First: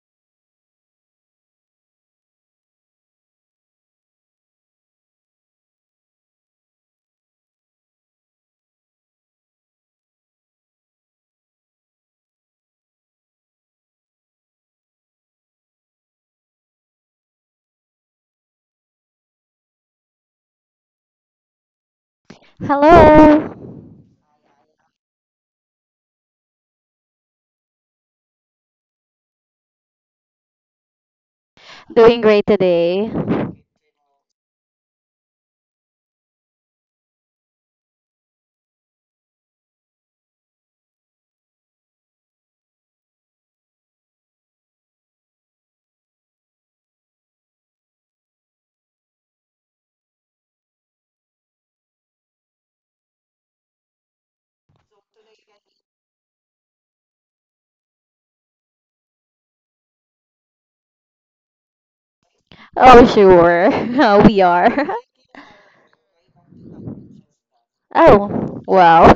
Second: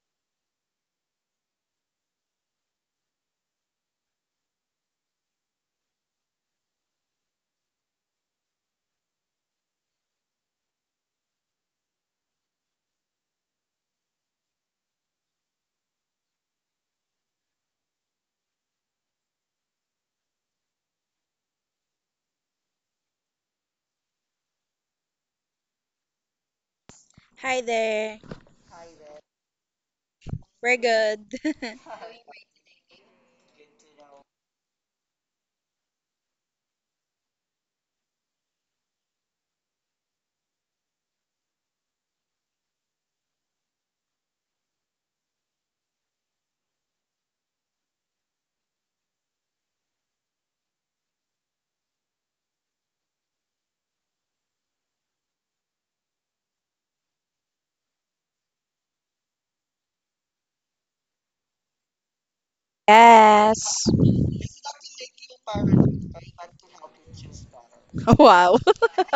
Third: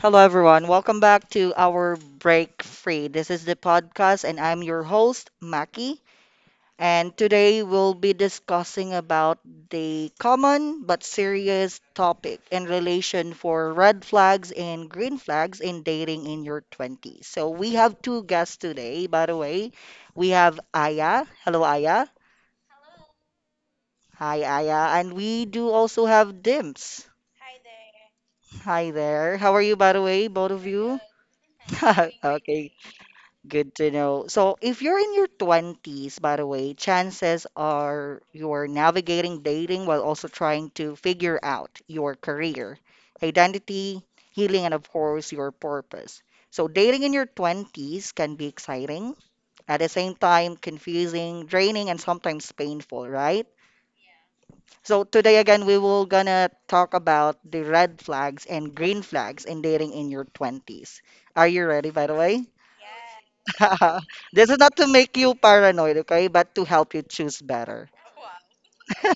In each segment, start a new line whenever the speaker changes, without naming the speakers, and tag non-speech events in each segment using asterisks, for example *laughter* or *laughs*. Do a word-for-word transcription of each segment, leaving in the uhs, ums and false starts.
Hello, everyone. Welcome back to our Break Free. This is the podcast, and I'm your host, Maki. And today we'll be discussing about the common but serious topic in relation for red flags and green flags in dating in your twenties. So we have two guests today, by the way. We have Aya. Hello, Aya.
Hello.
Hi, Aya. And we do also have Dims.
Hi there.
Hi there. How are you, by the way, both of
We're
you?
good. *laughs*
*laughs*
Doing great
Okay.
today.
Good to know. So, if you're in your twenties, by the way, chances are you're navigating dating while also trying to figure out your career, identity, healing, and of course, your purpose. So, dating in your twenties can be exciting, at the same time, confusing, draining, and sometimes painful, right? So, today again, we will gonna talk about the red flags and green flags in dating in your twenties. Are you ready, by the way?
Oh, sure.
Yes.
*laughs*
*laughs* we
This is
are.
not
*laughs*
to make you paranoid, okay, but to help you choose better.
*laughs* Wow.
Oh, wow.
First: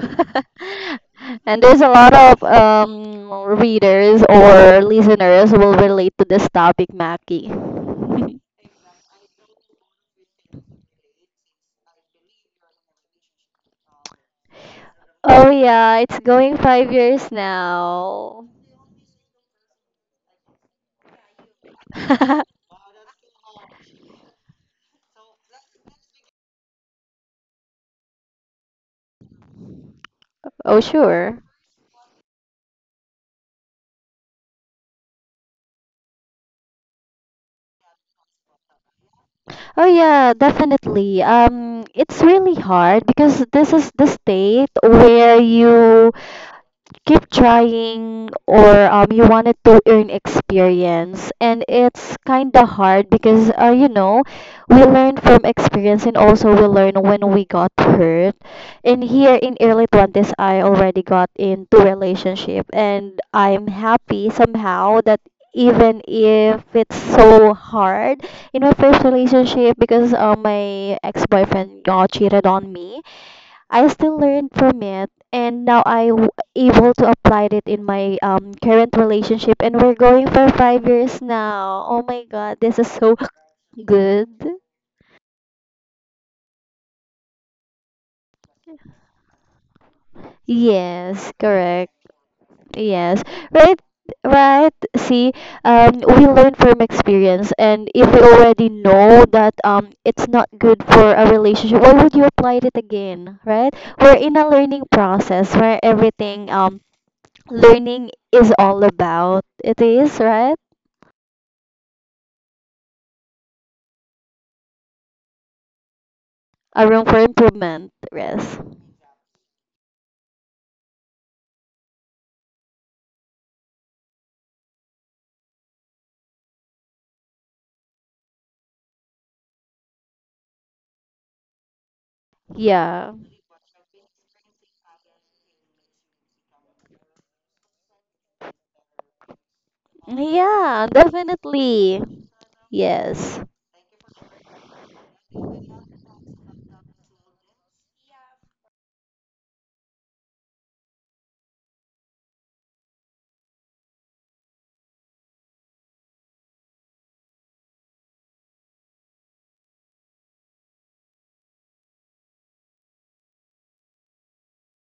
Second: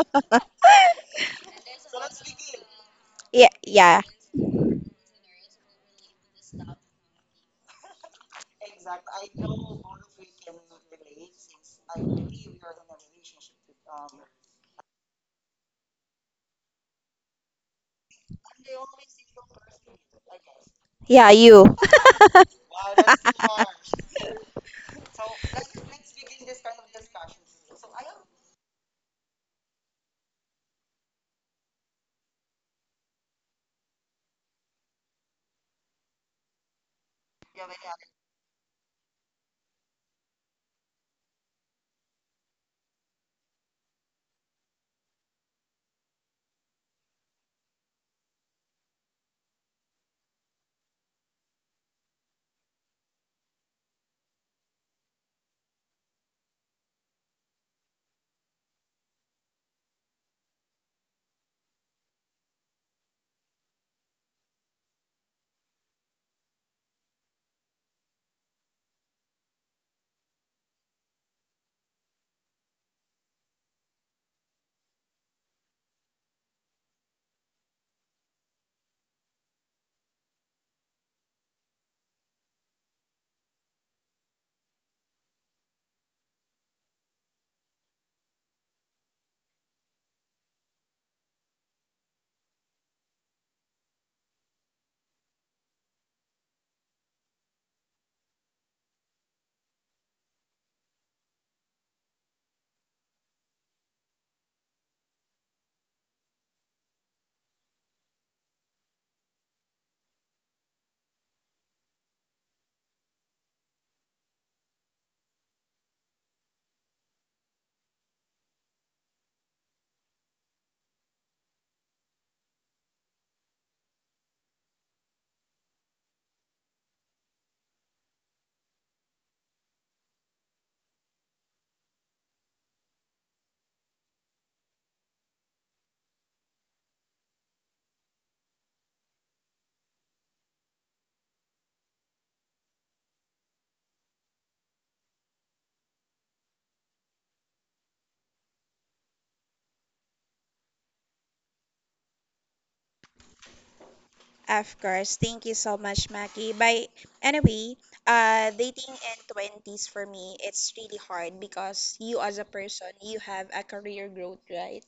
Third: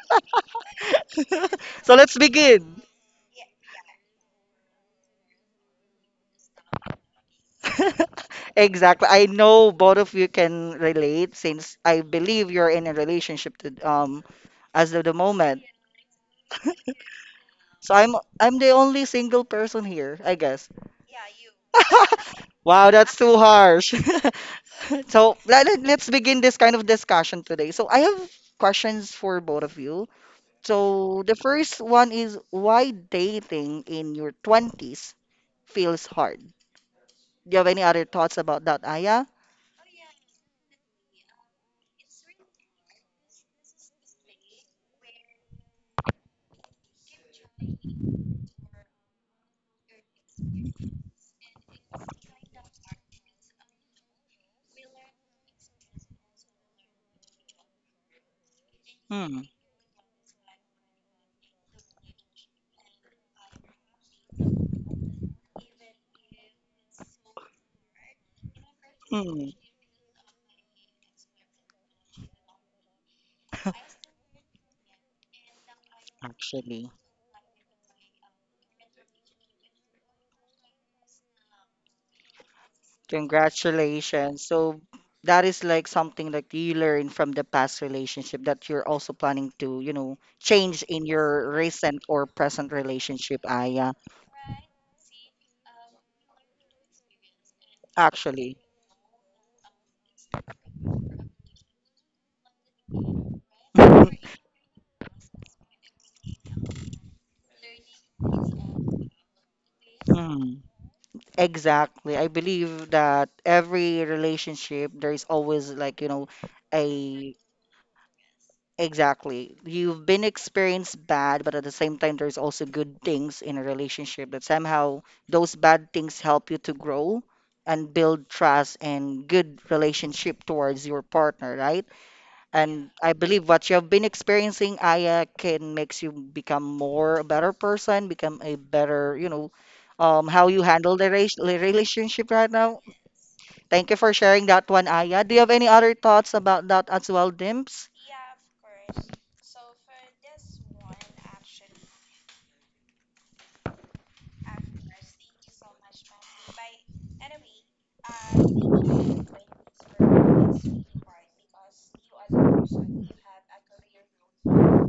*laughs* and there's a
So
lot
let's
of
begin.
um,
yeah, yeah,
readers or listeners who will relate to this topic, Maki.
*laughs* Exactly. I know both of you can relate since I believe you're in a relationship to, um as of the
*laughs* oh,
moment.
yeah. It's going five years
So I'm
now.
I'm the only single person here, I guess.
yeah, you. *laughs*
*laughs*
*laughs*
Wow, that's too harsh. *laughs* So let, let- let's begin this kind of discussion today. So I have questions for both of you.
oh,
So the
sure.
first one is why dating in your twenties feels hard? Do you have any other thoughts about that, Aya?
Oh, yeah, definitely. Um, it's really hard because this is the state where you keep trying or um, you wanted to earn experience, and it's kind of hard because uh, you know, we learn from experience and also we learn when we got hurt. And here
Hmm.
in early twenties, i already got into relationship, and i'm happy somehow that even if it's so hard in my first
Hmm,
relationship because uh, my ex-boyfriend uh, cheated on me. I still learned from it, and now I w-
actually.
able to apply it in my um current relationship, and we're going for five years now. Oh my God, this is so *laughs*
Congratulations.
good.
So that is like something that you learned from the past relationship that you're also planning to, you know, change in
Yes,
your
correct.
recent or present
Yes,
relationship,
right,
Aya.
right. See, um, we learn from experience, and if we
Actually.
already know that um, it's not good for a relationship, why would you apply it again, right? We're in
*laughs*
a learning process where everything um learning is all about. It is,
Hmm.
right?
Exactly. I believe that every relationship, there is always like, you know,
A room for
a.
improvement. Yes.
Exactly. You've been experienced bad, but at the same time, there's also good things in a relationship that somehow those bad things help you to grow and build trust and good relationship towards your partner, right? And
Yeah.
I believe what you have been experiencing, Aya, can makes you become more a better person, become a better, you know, um, how you
Yeah,
handle the rela- the
definitely.
relationship right now.
Yes.
Thank you for sharing that one, Aya. Do you have any other thoughts about that as well, Dimps?
Of course, thank you so much, Maki. By anyway, uh, Dating in twenties for me, it's really hard because you, as a person, you have a career growth, right?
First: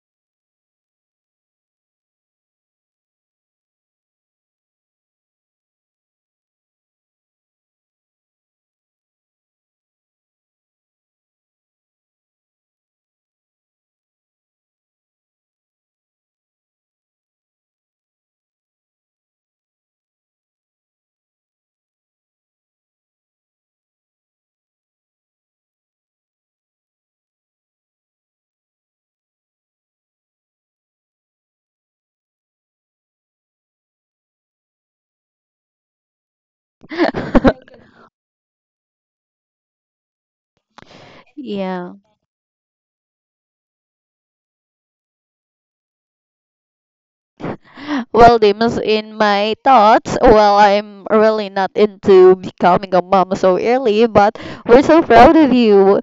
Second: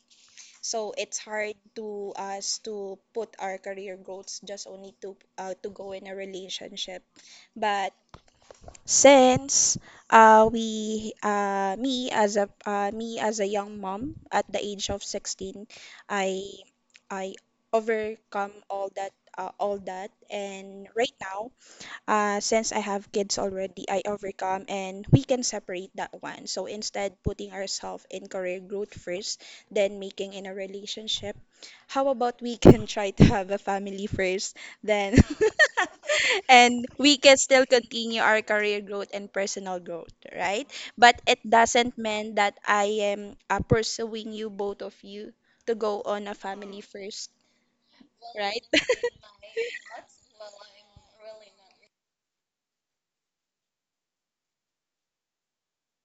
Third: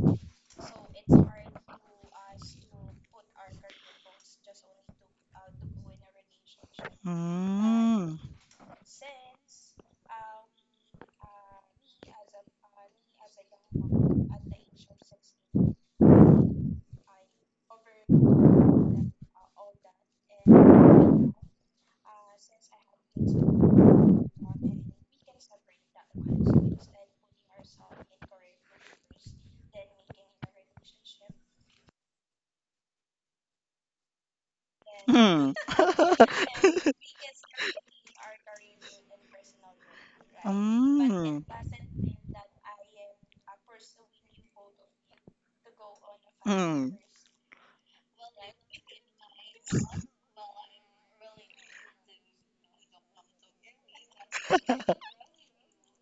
So it's hard to us to put our career growths just only to uh, to go in a relationship. But
Mm.
since uh, we uh, me as a uh, me as a young mom at the age of sixteen, i i overcome all that, uh, all that and right now, uh, since I have kids already, I overcome, and we can separate that one. So instead putting ourselves in career growth first, then making in a relationship, how about we can try to have a family first, then *laughs*
Mm. *laughs*
and we can still
*laughs*
continue our career growth and personal growth, right? But it
Mm.
yeah.
doesn't mean that I am uh, pursuing you, both of you, to go on a family
Mm.
first.
Well, Dimas,
*laughs*
in my thoughts, well, I'm really not into becoming a mom so early, but we're so proud of you.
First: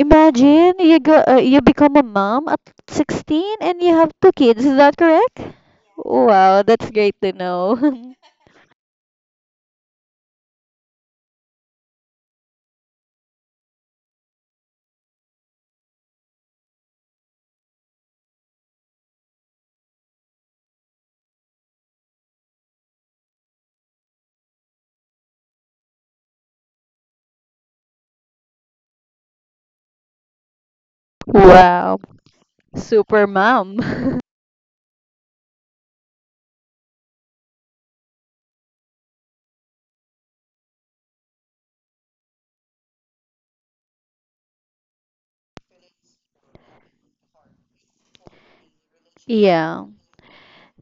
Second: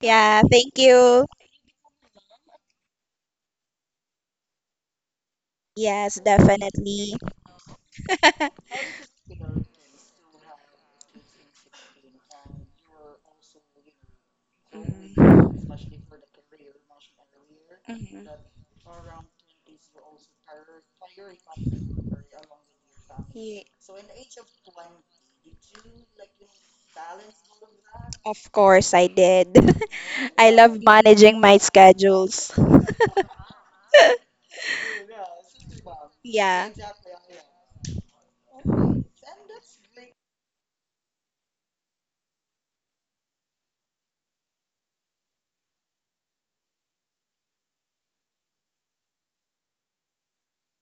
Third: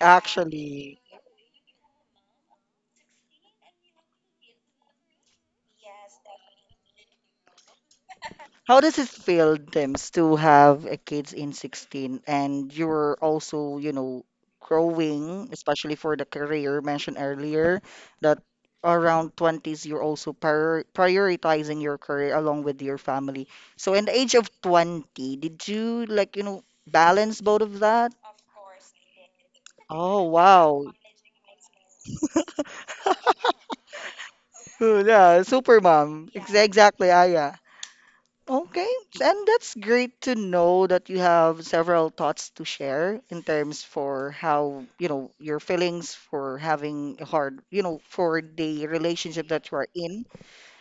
Yeah, thank
you
Actually,
go,
you.
uh, you become a mom at sixteen and you have two kids. Is that correct?
Yes,
Wow, that's
definitely.
great to know.
*laughs*
how does it feel, Dims, to have a kids in sixteen and you're also, you know, growing, especially for
Mhm.
the career mentioned earlier,
Mhm.
that around twenties you're also prior prioritizing your career along with your family.
Ye-
So in the age of twenty, did you like, you know, balance both of that?
Of course I did.
Oh,
*laughs* I love
wow.
*laughs*
managing my
wow,
schedules.
super mom.
Uh, Yeah, super mom. Ex-
Yeah.
Exactly, Aya. Okay, and that's great to know that you have several thoughts to share in terms for how, you know, your feelings for having a hard, you know, for the
*laughs*
relationship that you
yeah.
are in.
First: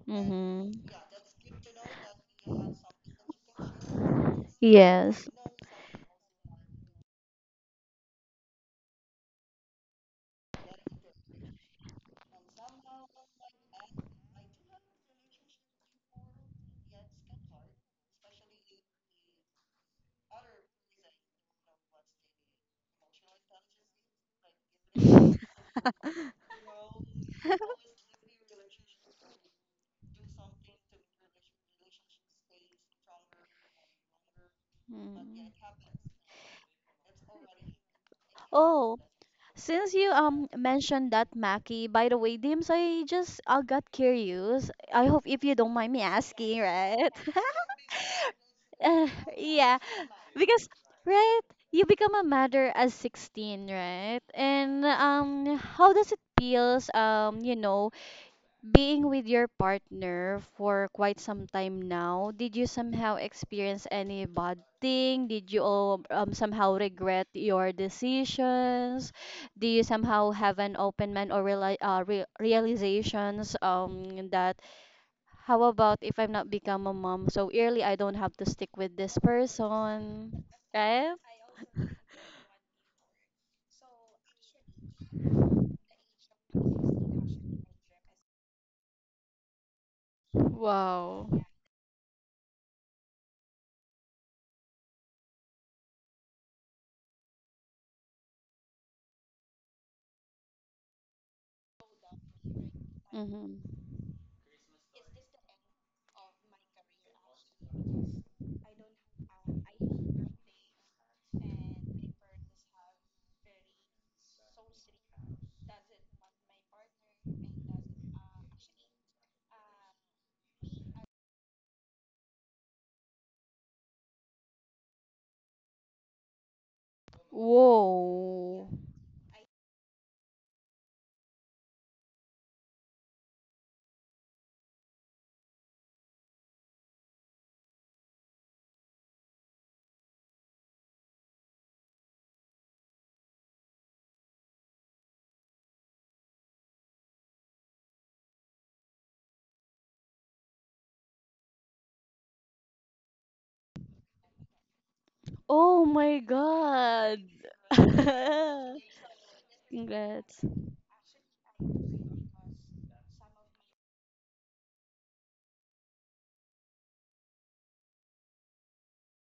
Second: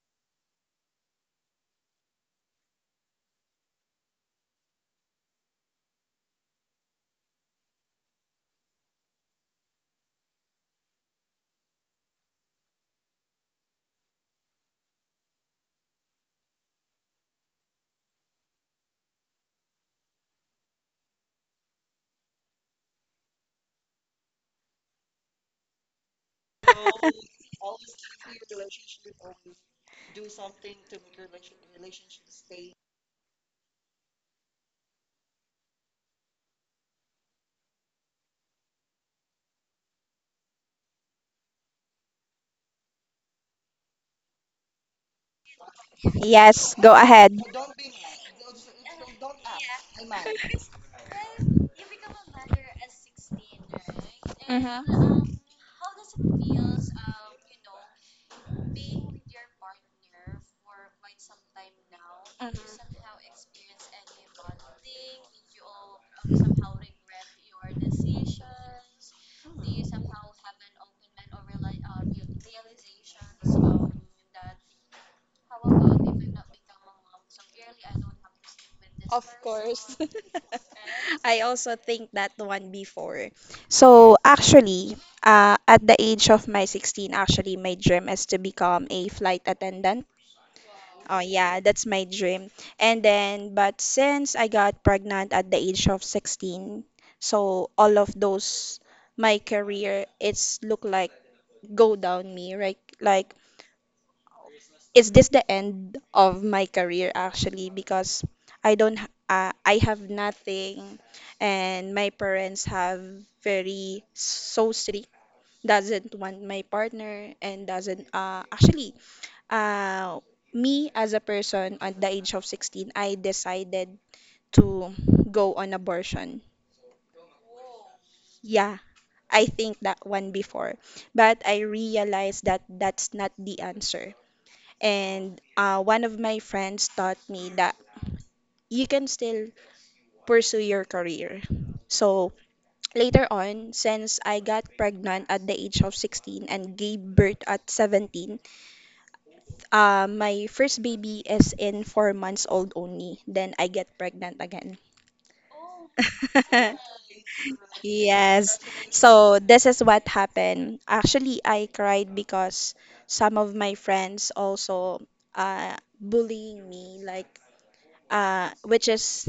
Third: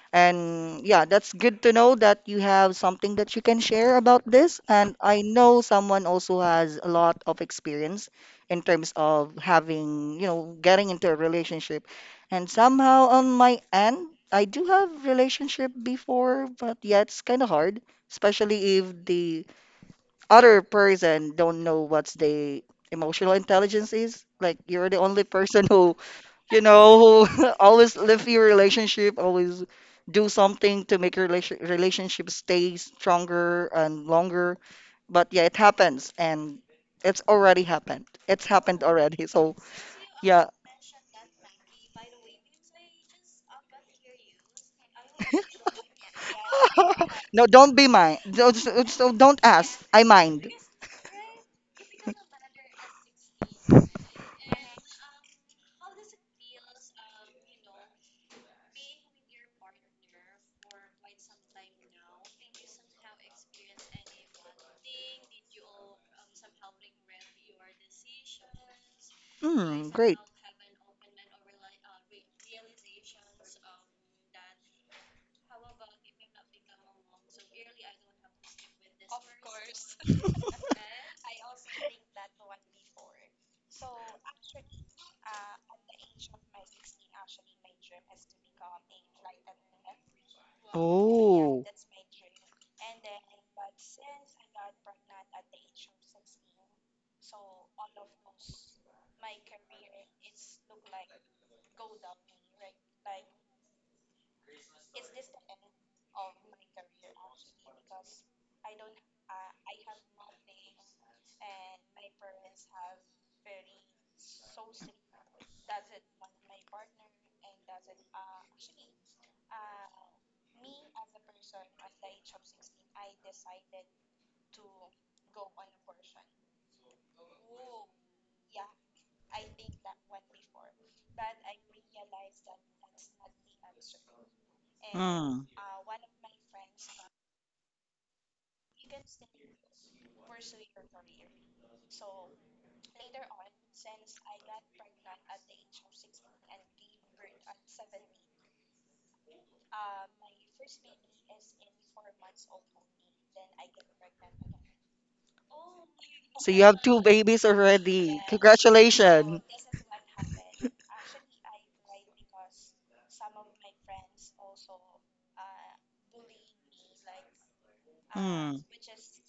Mm-hmm.
And yeah, that's good to know that you have something that you can share about this. And I
Yes.
know someone also has a lot of experience in terms of having, you know, getting into a relationship. And somehow on my end, I do have relationship before, but yeah, it's kind of hard, especially if the other person don't know what's the emotional intelligence is. Like you're the only *laughs* person who,
*laughs*
you know, *laughs* always live your relationship, always do something to make your relation- relationship stay stronger and longer. But yeah,
Mm.
it happens and it's already happened. It's happened
Oh,
already. So
since you
yeah,
um mentioned that Maki, by the way, Dims, I just I got curious. I hope if you don't mind me asking,
Yes, go
right?
*laughs*
ahead.
*laughs*
no, don't be mine. Don't,
Uh,
so don't
yeah,
ask. I mind.
because right, you become a mother at sixteen, right? And
Mm-hmm. Mm-hmm.
um, How does it feels, um, you know, being with your partner for quite some time now, did you somehow experience any bad thing? Did you all, um, somehow regret your decisions? Do you
Hmm, great.
somehow have an open mind or reali- uh, re- realizations, um, that how about if I'm not become a mom so early, I don't have to stick with this person, right?
*laughs* I also think that one before. So actually, uh, at the age of my sixteen, actually, my dream is to become a flight attendant. Oh
Wow.
yeah,
Oh.
that's my dream. And then, but since I got pregnant at the age of sixteen, so all of those my career, it's look like go down me, right? Like,
Mm-hmm.
is this the end of my career, actually? Because I don't, h- uh, I have nothing, and my parents have very so strict, doesn't want my partner, and doesn't uh actually uh, me as a person at the age of sixteen, I decided to go on abortion.
Whoa.
Yeah, I think that one before, but I realized that that's not the answer. And
Hmm.
uh, one of my friends taught me that you can still pursue your career. So later on, since I got pregnant at the age of sixteen and gave birth at seventeen, uh, my first baby is in four months old only. Then I get pregnant again.
Oh my
So you have
*laughs*
two
God.
babies already.
Yes.
*laughs*
So
Congratulations.
this is what
Congrats.
happened.
*laughs*
Actually, I cried because some of my friends also uh bullying me, like uh
Hmm.
which is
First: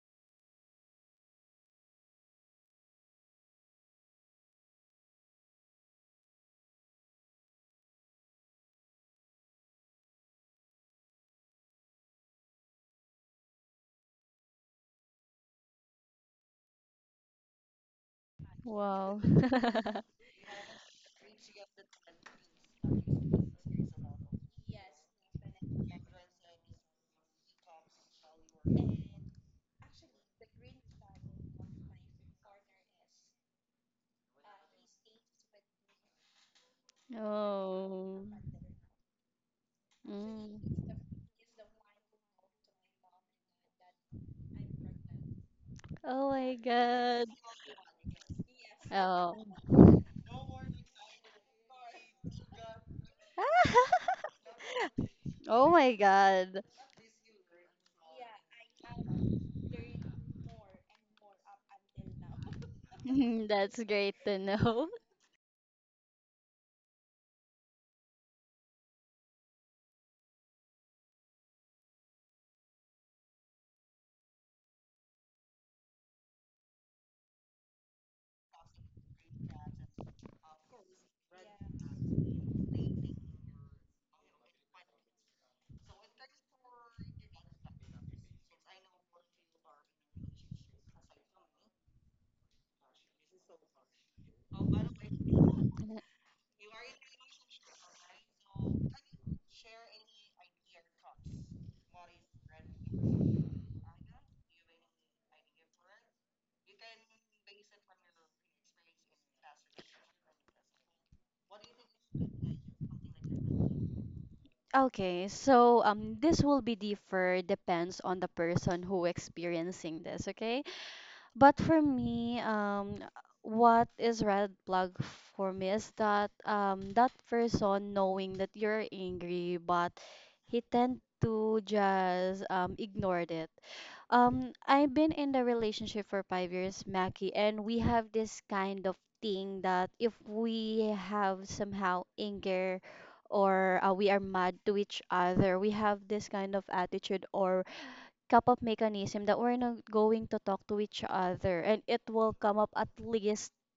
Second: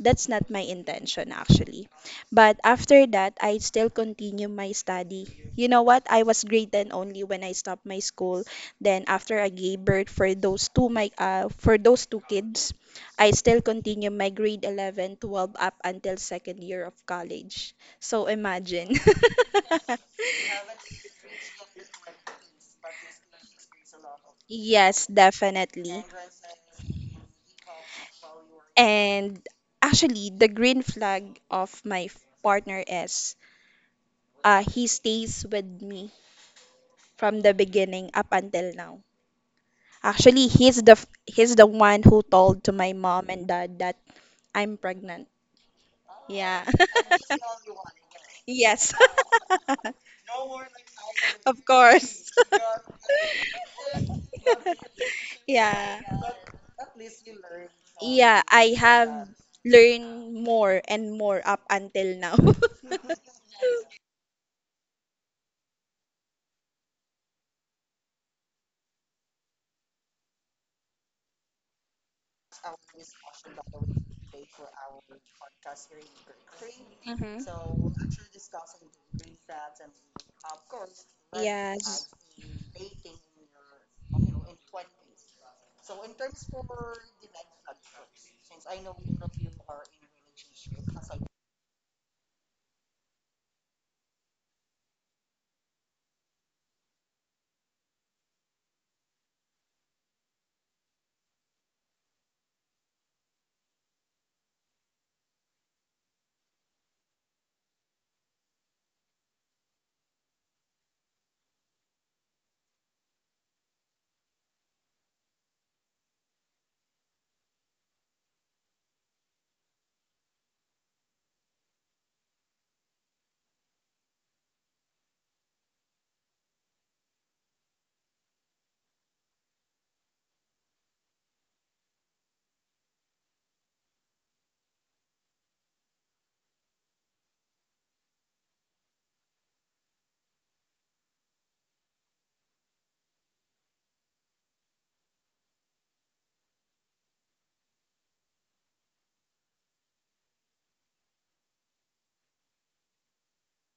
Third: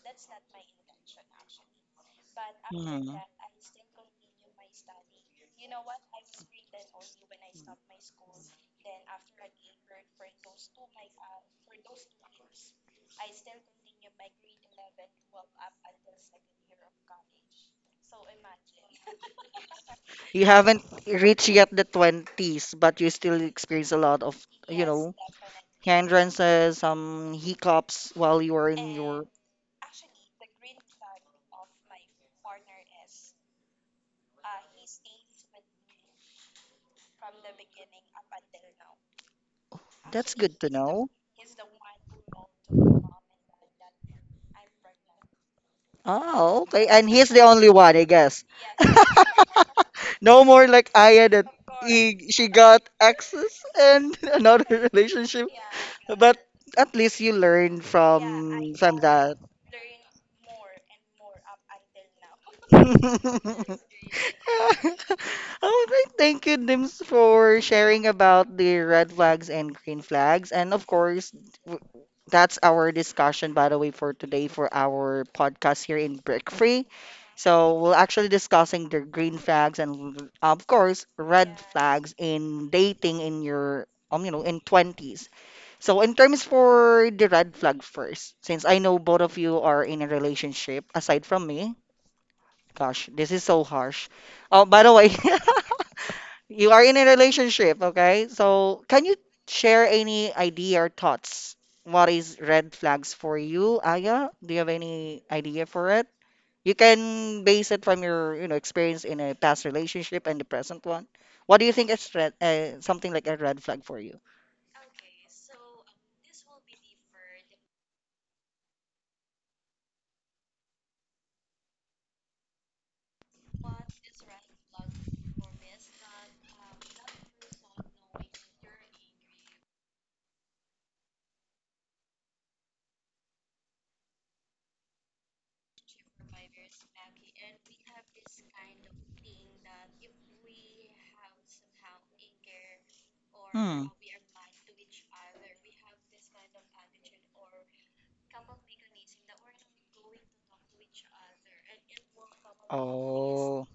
that's not my intention, actually. But after
Hmm.
that, I still continue my study. You know what? I was grade ten only when I stopped my school. Then after I gave birth for those two my uh, for those two kids, I still continue my grade eleven, twelve up until second year of college. So imagine.
Wow. *laughs*
You haven't reached yet the twenties, but
*laughs*
you still experience a lot of, you
Yes,
know,
definitely.
hindrances, some hiccups while you are in your.
And actually, the green flag of my f- partner is, uh, he stays with me from the beginning
Oh.
up until now.
And that's actually,
Actually,
good
Mm.
to he's
he's
the
the f-
know.
he's the one who told to my mom and dad that I'm pregnant.
Oh my
Oh,
Yeah.
okay. And
God.
he's
*laughs*
the only one, I guess.
yes,
Oh.
No more like Aya
*laughs*
that
of course.
he, she got exes and *laughs* another
*laughs*
relationship.
Oh my
yeah.
Yeah, but
God.
at least you learned, yeah, I
Yeah, I
from from
have
that.
learned more and more up until now. *laughs*
*laughs*
*laughs* That's great to know.
All right, thank you, Dims, for sharing about the red flags and green flags. And of course, w- that's our discussion, by the way, for today for our podcast here in Brick Free.
Mm-hmm.
So we're actually discussing the green flags and, l- of course, red
Yes,
flags in dating in your, um, you know, in twenties. So in terms for the red flag first, since I know both of you are in a relationship aside from me. Gosh, this is so harsh. Oh, by the way, *laughs* you are in a relationship, okay? So, can you share any idea or thoughts? What is red flags for you, Aya? Do you have any idea for it? You can base it from your, you know, experience in a past relationship and the present one. What do you think is red, uh, something like a red flag for you?
Okay, so um, this will be differ depends on the person who experiencing this, okay? But for me, um, what is red flag for me is that um, that person knowing that you're angry, but he tend to just um, ignored it. Um, I've been in the relationship for five years, Mackie, and we have this kind of thing that if we have somehow anger or uh,
Hmm.
we are mad to each other, we have this kind of attitude or cup of mechanism that we're not going to talk to each other, and it will come up at least
Oh.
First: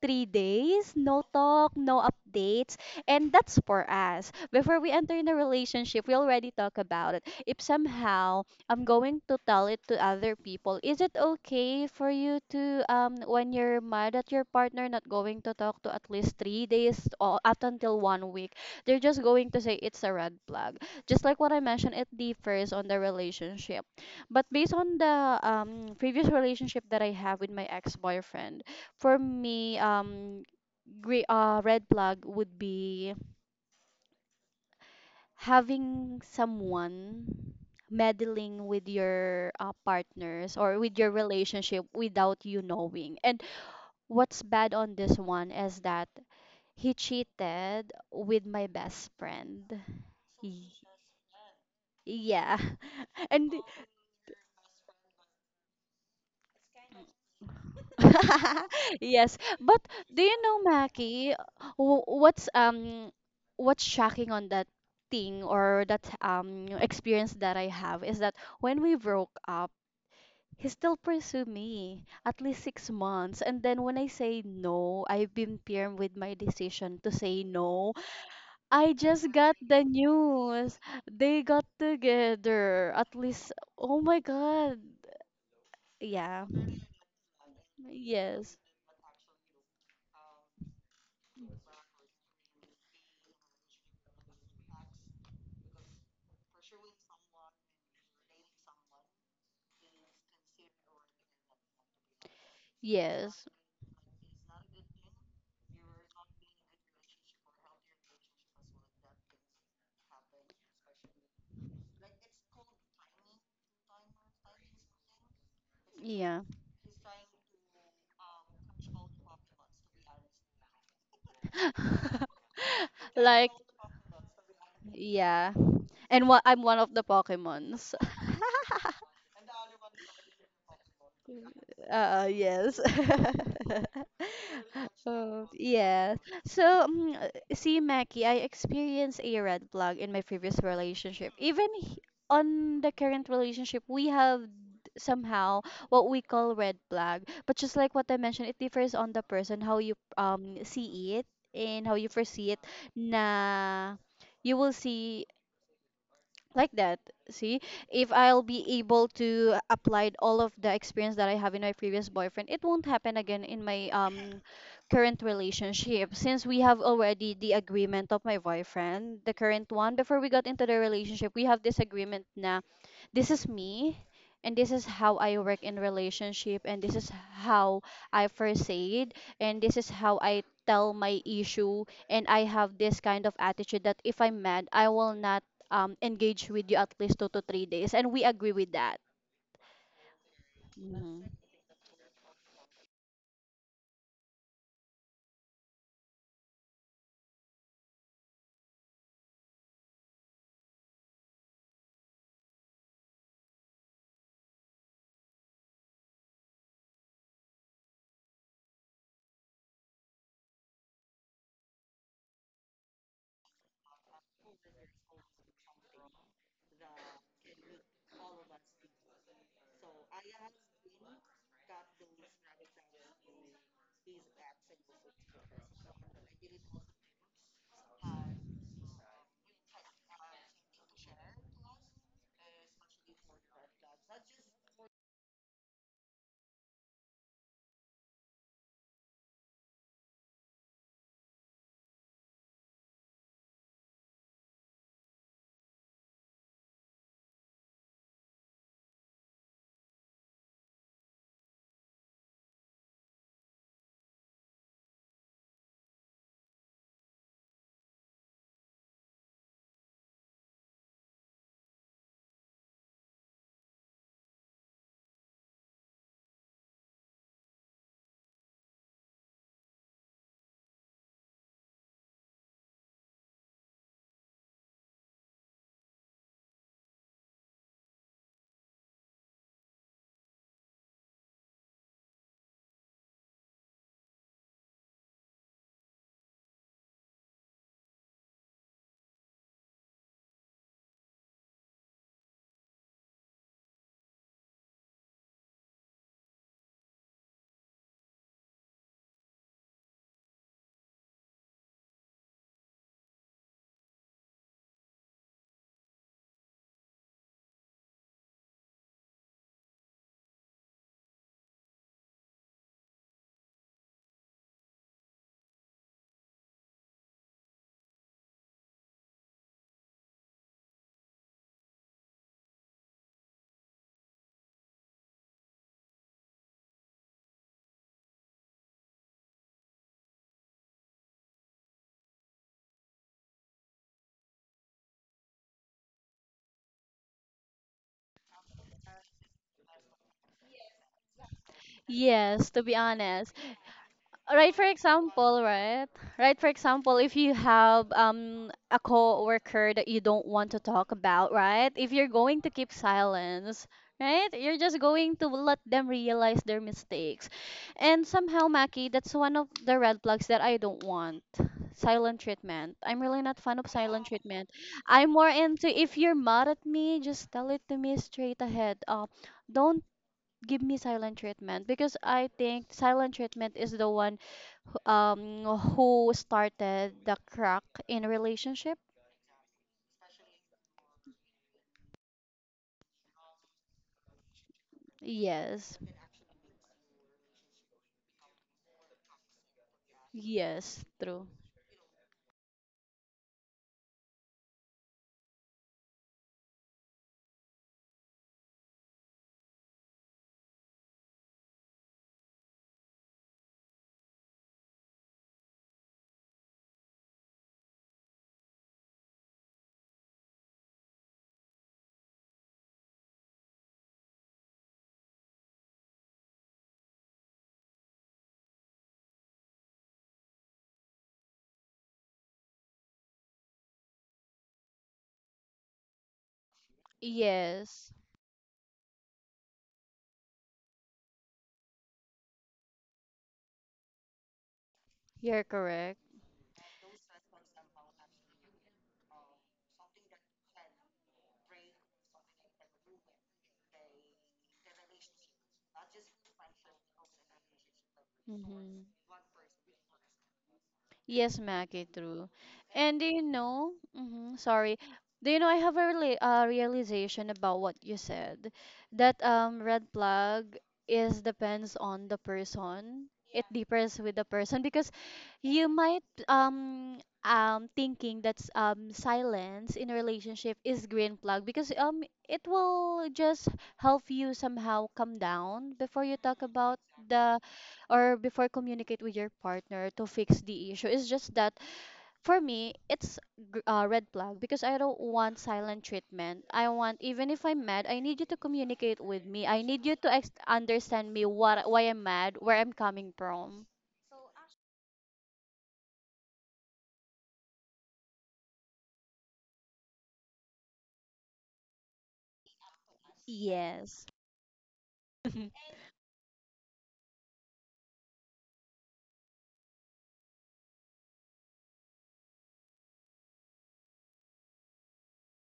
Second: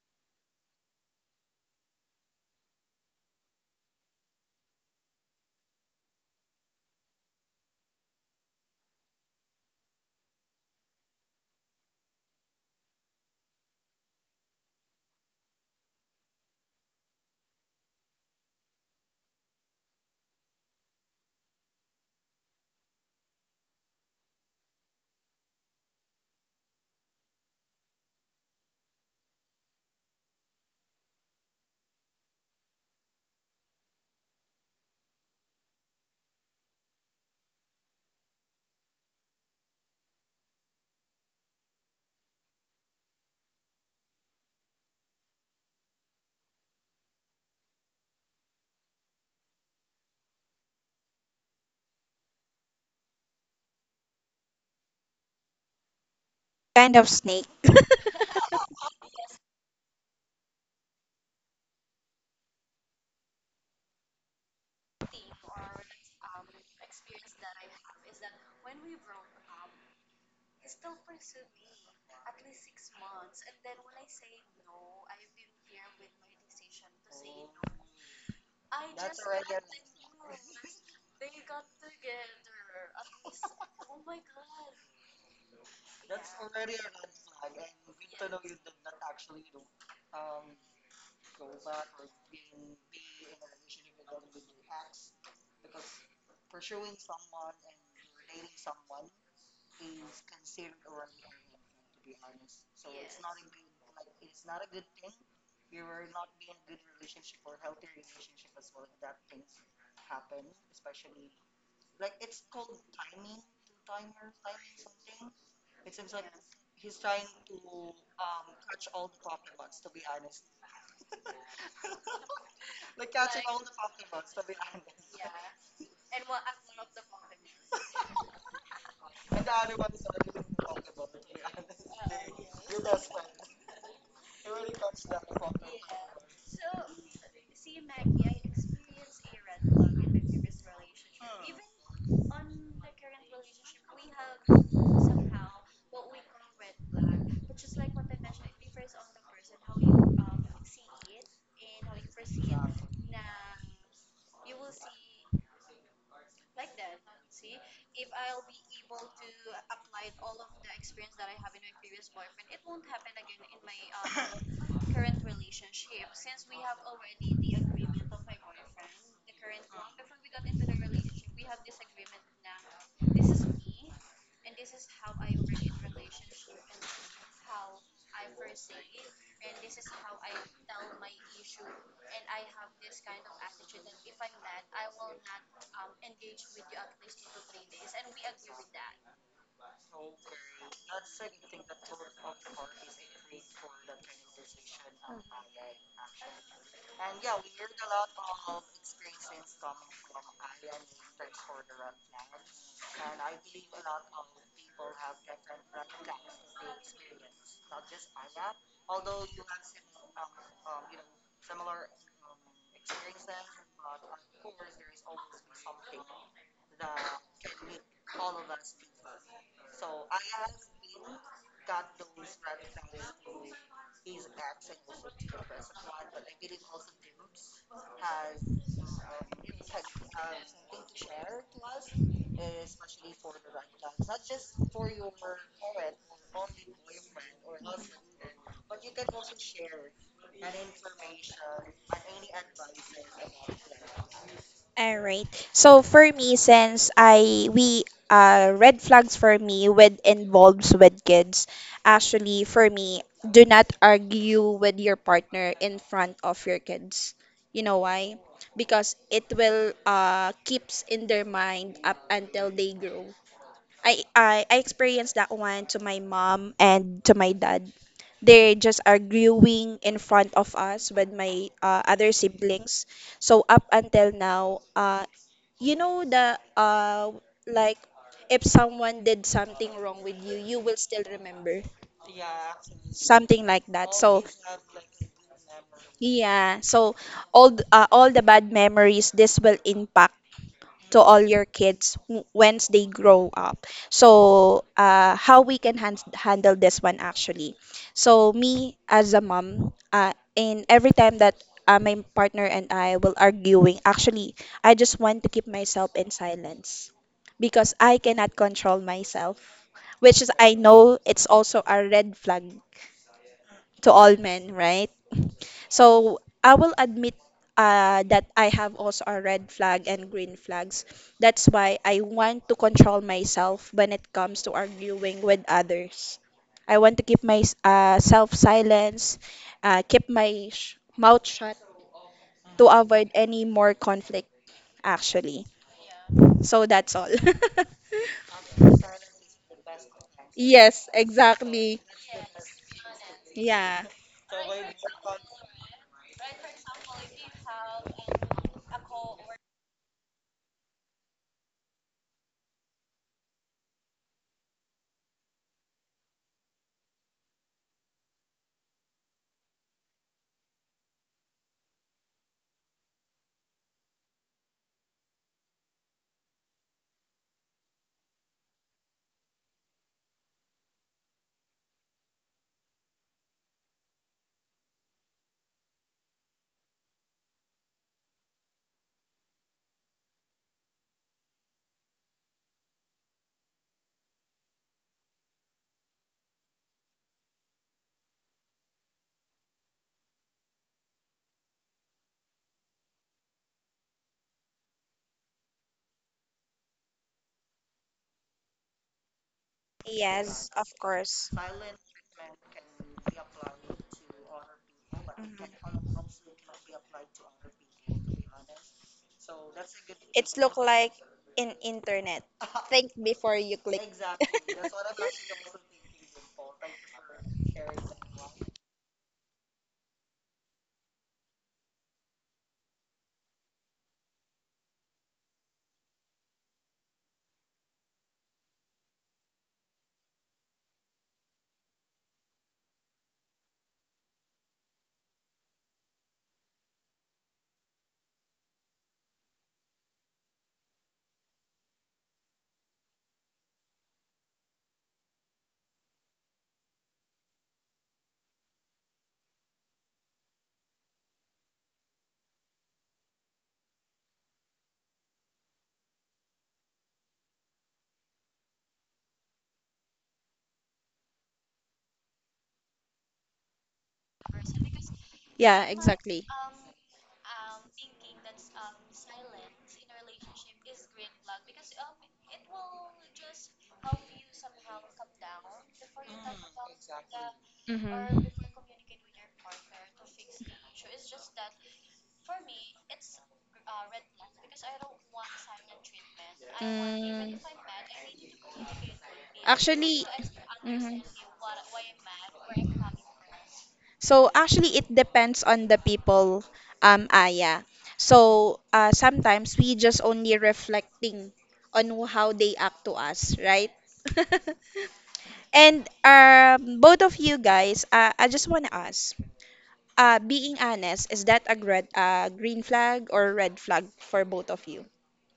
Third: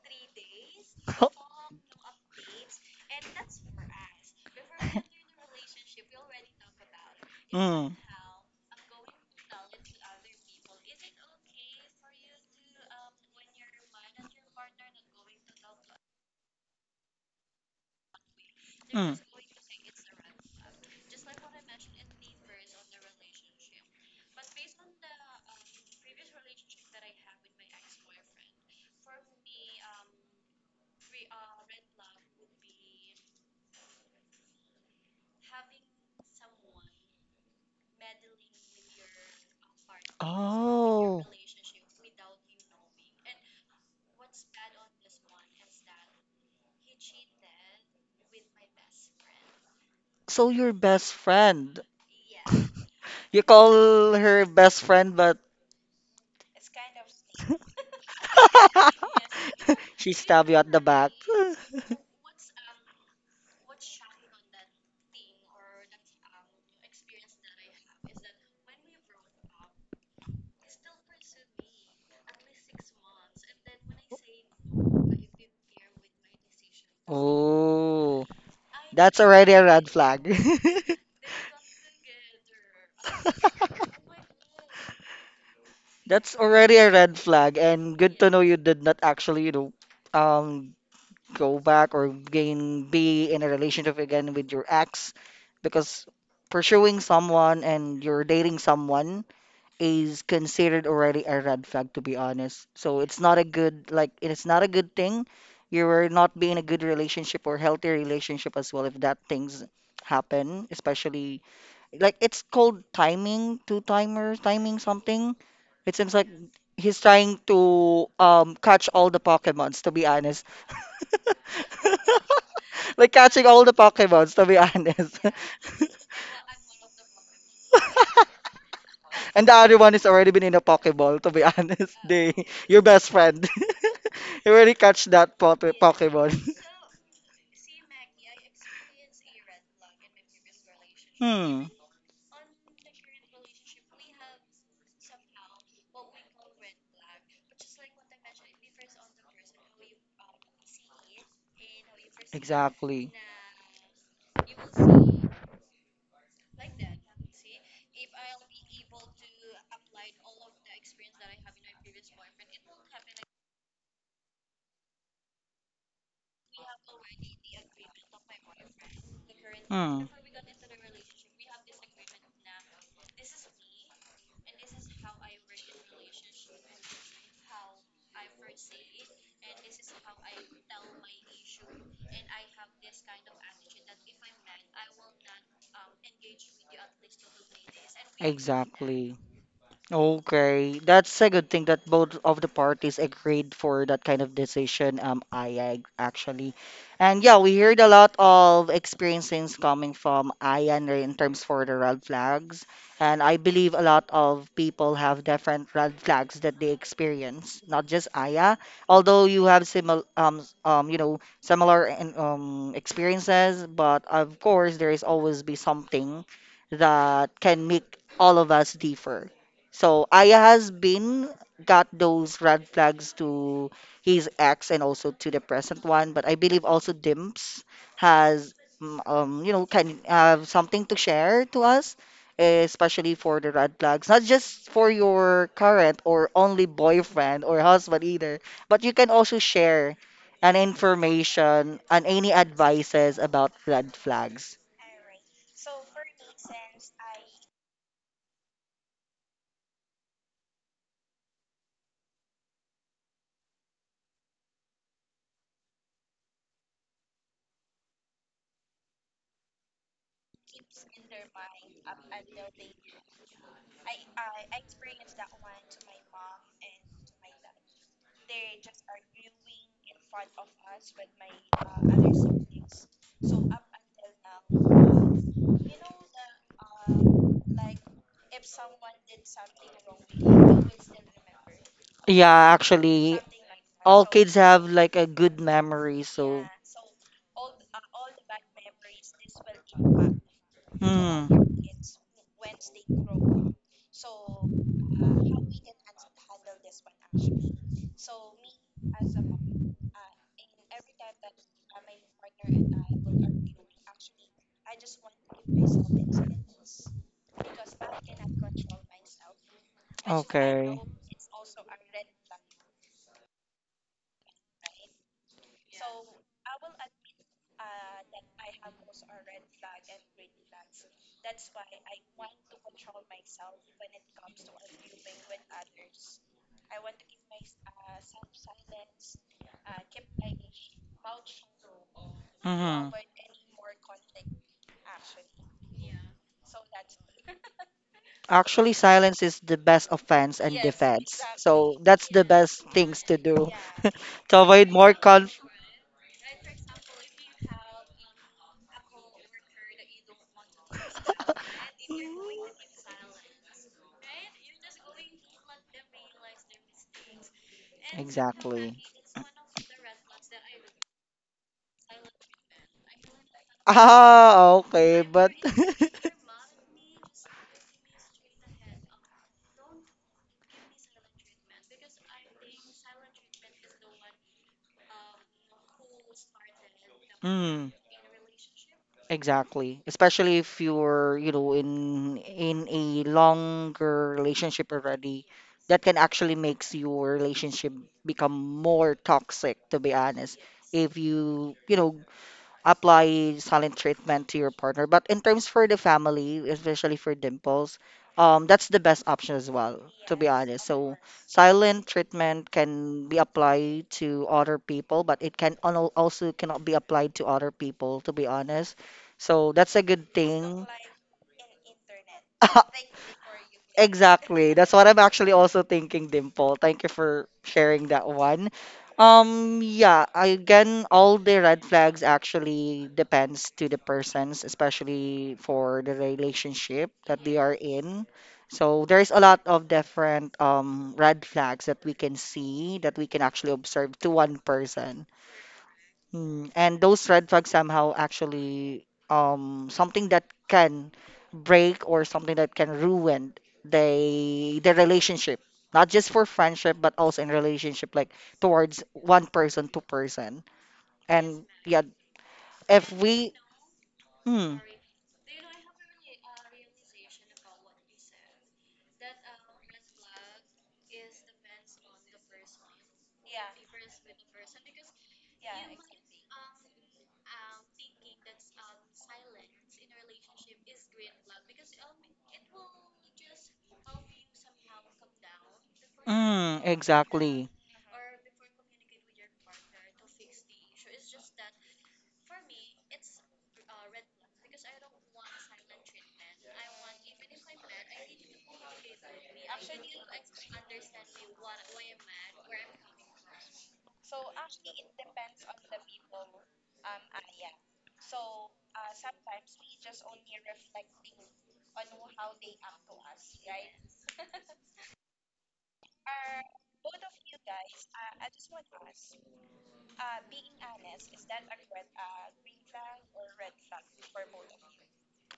three days, no talk, no
*laughs*
updates. And that's for us. Before we enter in a relationship, we already talk about it. If
Mm.
somehow I'm going to tell it to other people, is it okay for you to, um, when you're mad at your partner, not going to talk to at least three days or up until one week? They're
Mm.
just going to say it's a red flag. Just like what I mentioned, it differs on the relationship. But based on the um, previous relationship that I have with my ex boyfriend, for me, um, gre uh, red flag would be having someone meddling with your uh, partners or with your
Oh.
relationship without you knowing. And what's bad on this one is that he cheated with my best friend.
So your
Y-
best friend.
Yeah. *laughs*
You
And
call her best friend, but
kind of snake.
*laughs* Yes, but
*laughs* she
do you
stab you
know,
at the back.
Mackie,
*laughs*
wh- what's um what's shocking on that thing or that um experience that I have is that when we broke up, he still pursued me at least six months, and then when I say no, I've been firm with my decision to say no.
Oh,
I
that's
just
already
got
a
the
red flag.
news they got together at least.
*laughs*
Oh my God!
That's
Yeah,
already a red flag, and good to know
yes.
you did not actually, you know, um, go back or gain be in a relationship again with your ex because pursuing someone and you're dating someone is considered already a red flag to be honest. So it's not
Yes.
a good, like, it's not a good thing. You're not be in a good relationship or healthy relationship as well if that things happen, especially like it's called timing, two timer, timing something. It seems like
Yeah.
he's trying to um catch all the Pokemons to be honest. *laughs*
*laughs*
Like catching
like
all the Pokemons, to be honest.
yeah.
*laughs*
And what I'm one of the Pokemons.
And the other one is already been in a Pokeball, to be *laughs* honest.
Uh,
They,
yes.
your best friend.
*laughs*
*laughs* You already catch that
Oh,
po
yes.
Pokemon.
So, um, uh, see, Mackie, I experienced a red flag in my previous
*laughs*
relationship. Even
Hmm.
h- on the current relationship, we have somehow what we call red flag. But just like what I mentioned, it differs on the person, how you um see it and how you foresee it.
Exactly.
Na you will see like that see if I'll be able to apply all of the experience that I have in my previous boyfriend it won't happen again in my um current relationship since we have already the agreement of my boyfriend the current one
Hmm.
before we got into the relationship we have this agreement na this is me and this is how I work in relationship and this is how I first proceed and this is how I tell my issue and I have this kind of attitude that if I'm mad I will not um, engage with you at least two to three days. And we agree with that.
Exactly. Okay, that's
Mhm.
a good thing that both of the parties agreed for that kind of decision. Um, Aya actually, and yeah, we heard a lot of experiences coming from Aya in in terms for the red flags, and I believe a lot of people have different red flags that they experience, not just Aya. Although you have similar, um, s- um, you know, similar and um experiences, but of course there is always be something that can make all of us differ. So Aya has been got those red flags to his ex and also to the present one, but I believe also Dimps has mm, um, you know, can have something to share to us, especially for the red flags, not just for your current or only boyfriend or husband either, but you can also share an information and any advices about red flags.
All right. So for me, since I we uh red flags for me with involves with kids, actually for me, do not argue with your partner in front of your kids. You know why? Because it will uh keeps in their mind up until they grow. I I, I experienced that one to my mom and to my dad. They just arguing in front of us with my uh, other siblings. So up until now, uh, you know the uh like if someone did something wrong with you, you will still remember
Yeah, actually,
something like that.
all
So
kids have like a good memory, so.
yeah, so all th- uh, all the bad memories, this will impact to all
Mm.
your kids w- once they grow up. So, uh, how we can han- handle this one, actually. So, me as a mom, uh, in every time that, uh, my partner and I will arguing, actually, I just want to keep myself in silence because I cannot control myself, which is I
Okay.
know it's also a red flag to all men, right? So I will admit uh, that I have also a red flag and green flags. That's why I want to control myself when it comes to arguing with others. I want to keep my uh, self silence, uh, keep my sh- mouth shut to
Hmm.
avoid any more conflict, actually. So that's all.
Actually, silence is the best
*laughs*
offense and
Yes,
defense.
exactly.
So that's the
Yes, to
best
be
things to
honest.
do
Yeah.
*laughs* to
Right, for
avoid more
example,
conflict.
right? Right, for example, if you have um a coworker that you don't want to talk about,
*laughs*
right? If you're going to keep silence, right? You're just going to let them realize their mistakes. And somehow,
Exactly.
Maki, that's one of the red flags that I don't want. Silent treatment. I'm really not fan of silent treatment.
Ah, okay,
I'm more
but
into if you're mad at me, just tell it to me straight ahead. Uh, don't give me silent treatment because I think silent treatment is the one, um, who started the
*laughs*
crack
mm,
in relationship?
exactly. Especially if you're, you know, in in a longer relationship already,
Yes.
that can actually makes your relationship become more toxic, to be honest.
Yes,
If
true.
you, you know, apply silent treatment to your partner. But in terms for the family, especially for dimples, um, that's the best option as well, to be honest. So
Course.
silent treatment can be applied to other people, but it can al- also cannot be applied to other people, to be honest. So that's a good
It's look
thing.
like in internet. Think
*laughs*
before you click. *laughs*
Exactly. That's what I'm actually also thinking, Dimple. Thank you for sharing that one. Um, yeah, again, all the red flags actually depends to the persons, especially for the relationship that they are
Yes,
in. So there's a lot of different um red flags that we can see that we can actually observe to one person.
you're correct.
Mm, and those red flags somehow actually um something that can break or something that can ruin the the relationship, not just for friendship but also in relationship like
Mhm.
towards one person to person.
Yes,
And yeah,
Maggie, true.
if
And do you
we
know, hmm
mm,
sorry, do you know I have a rela- uh, realization about what you said that um red flag is depends on the person. It differs with the person because you
Yeah,
might
exactly.
um um thinking that um silence in a relationship is green flag because um it will just help you somehow come down before you talk
mm,
about the
exactly,
or
Hmm.
before communicate with your partner to fix the issue it's just that for me it's gr- uh, red flag because I don't want silent treatment I want even if
Mm.
I'm mad I need you to communicate with me I need you
Actually,
to ex-
mhm.
understand me what why I'm mad where I'm coming from
So actually, it depends on the people, um, Aya. So uh, sometimes we just only reflecting on how they act to us, right?
yes
*laughs*
*laughs*
And um, both of you guys, uh, I just want to ask, uh, being honest, is that a red, uh, green flag or red flag for both of you?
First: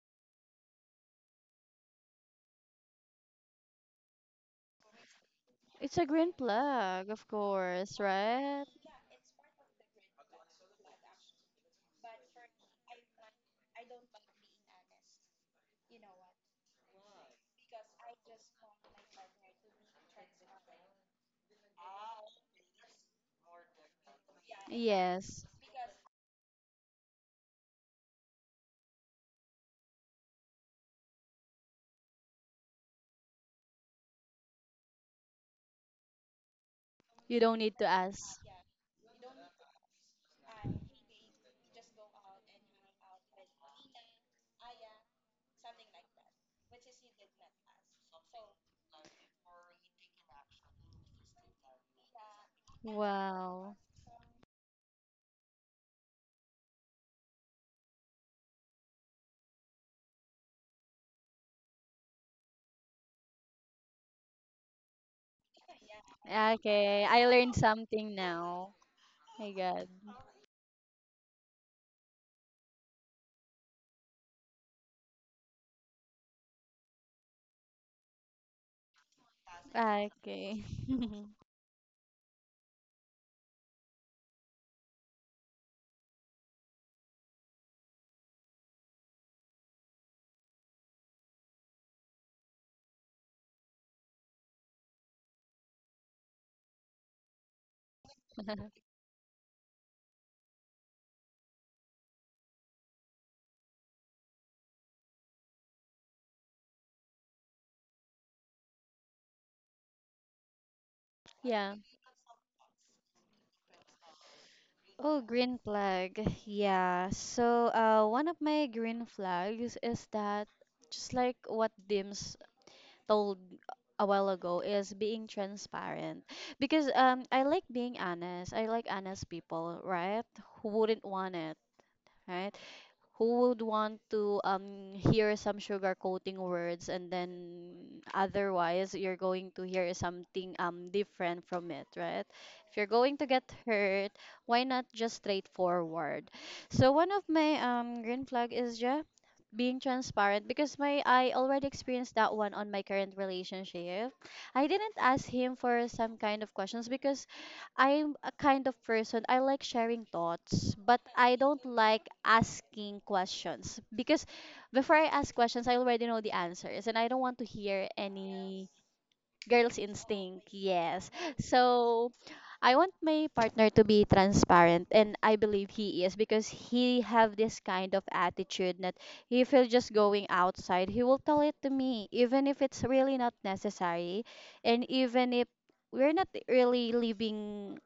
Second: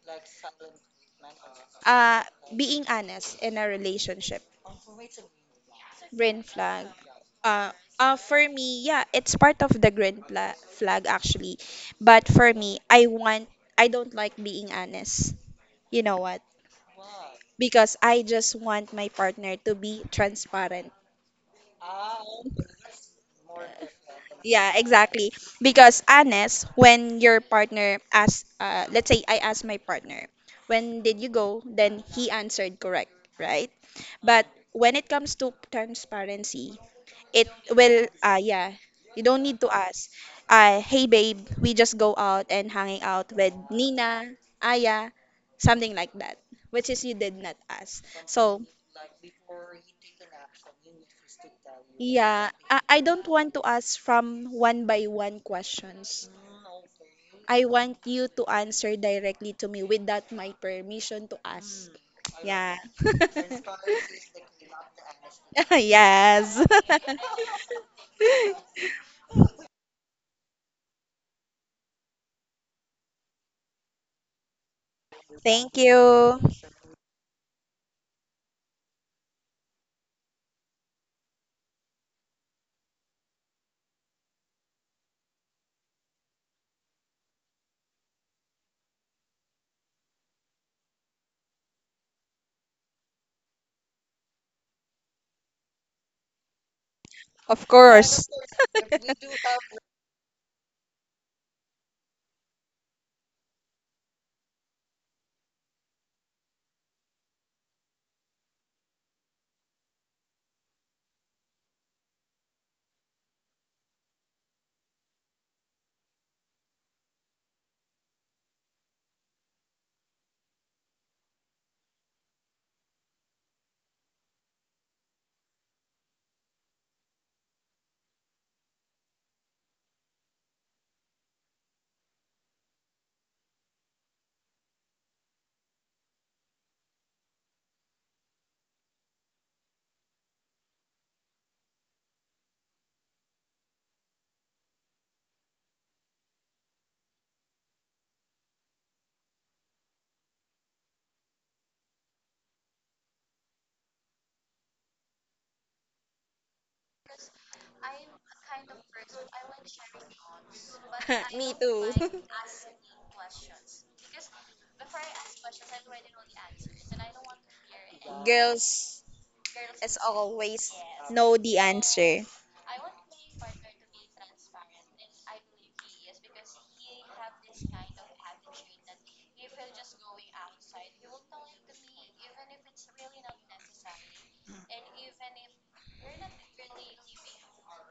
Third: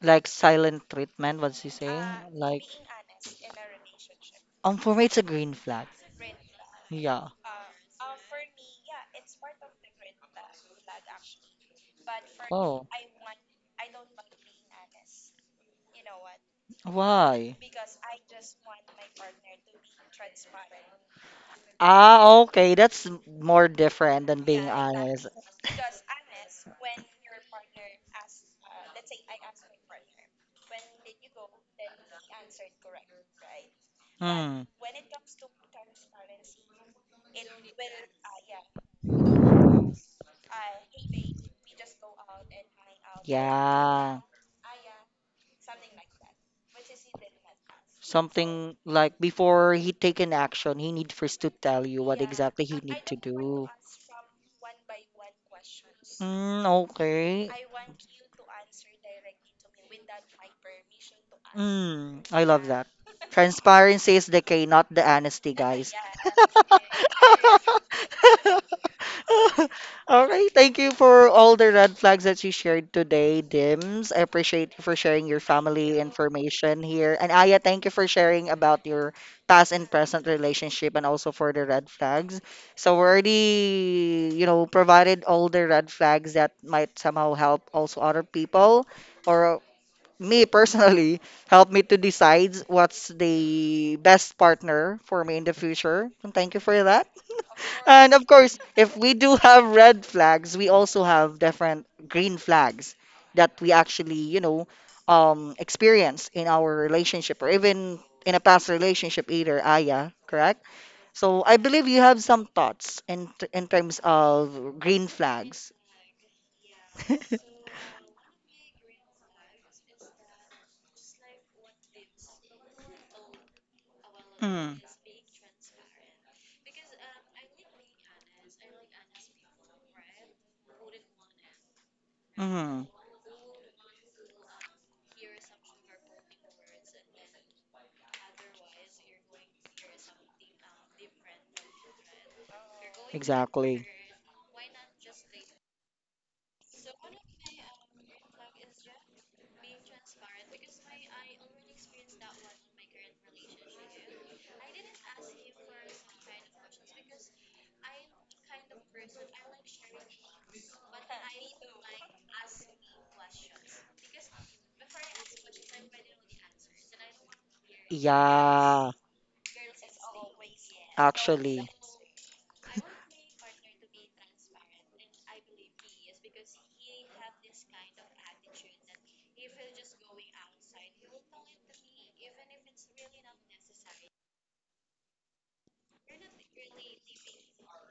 like silent treatment, what's he saying?
uh,
Like
Being honest in a relationship,
um for me it's a green flag.
it's a green
green flag.
flag of
Yeah.
Uh,
course
uh, for
right
me, yeah, it's part of the green pla- flag, actually. But for me,
Oh.
I want, I don't like being honest. You know what?
Why?
Because I just want my partner to be transparent.
Ah, okay. That's m- more different than being
Yeah,
honest.
exactly.
yes
Because honest, when your partner asks, uh, let's say I asked my partner, when did you go? Then he answered correct, right? But
Hmm.
when it comes to transparency,
you
it
don't need to
will, uh,
ask
yeah, you don't need to ask. Uh, hey babe, we just go out and hanging out with
Yeah.
Nina, Aya, something like that, which is you did not ask. So,
Something like before he take an action, he need first to tell you what
yeah,
exactly he
I, I
need to
don't want to
do.
wow.
ask from one by one questions.
Mm, okay.
I want you to answer directly to me without my permission to ask.
Mm, I love
Yeah.
that. Transparency is the key, not the honesty,
*laughs*
guys.
Yes.
Okay, I learned something now.
*laughs*
My
*laughs* *laughs*
God.
Okay, thank you for all the red flags that you shared today, Dims. I appreciate you for sharing your
Thank
family
you.
information here. And Aya, thank you for sharing about your past and present
Okay.
relationship and also
*laughs*
for the red flags. So we already, you know, provided all the red flags that might somehow help also other people or me personally *laughs* help me to decide what's the best partner for me in the future. And thank you for that.
Of
And of
course.
course, if
*laughs*
we do have red flags, we also have different green flags that we actually, you know, um, experience in our relationship or even in a past relationship either, Aya, correct? So I
Yeah.
believe you have some thoughts in in terms of green
Oh, green
flags.
flag. Yeah.
*laughs*
So, uh, one of my green flags is that just like what Dims told a while ago
mm,
is being transparent because um I like being honest. I like honest people, right? Who wouldn't want it, right?
mm,
Who would want to um, hear some sugarcoating words and then otherwise you're going to hear something um, different from it, right? If you're going to get
exactly.
hurt, why not just straightforward? So one of my um, green flag is just being transparent because my I already experienced that one on my current relationship. I didn't ask him for some kind of questions because I'm a kind of person I like sharing thoughts, but I
Me
don't
too.
like
*laughs*
asking questions because before I ask questions, I already know the answers and I don't want to hear any
Yeah,
Girls,
girl's
as
instinct.
always,
Yes.
know the
actually.
So
answer.
I want my partner to be transparent, and I believe he is because he have this kind of attitude that if he'll just going outside, he will tell it to me even if it's really not necessary and even if we're not really living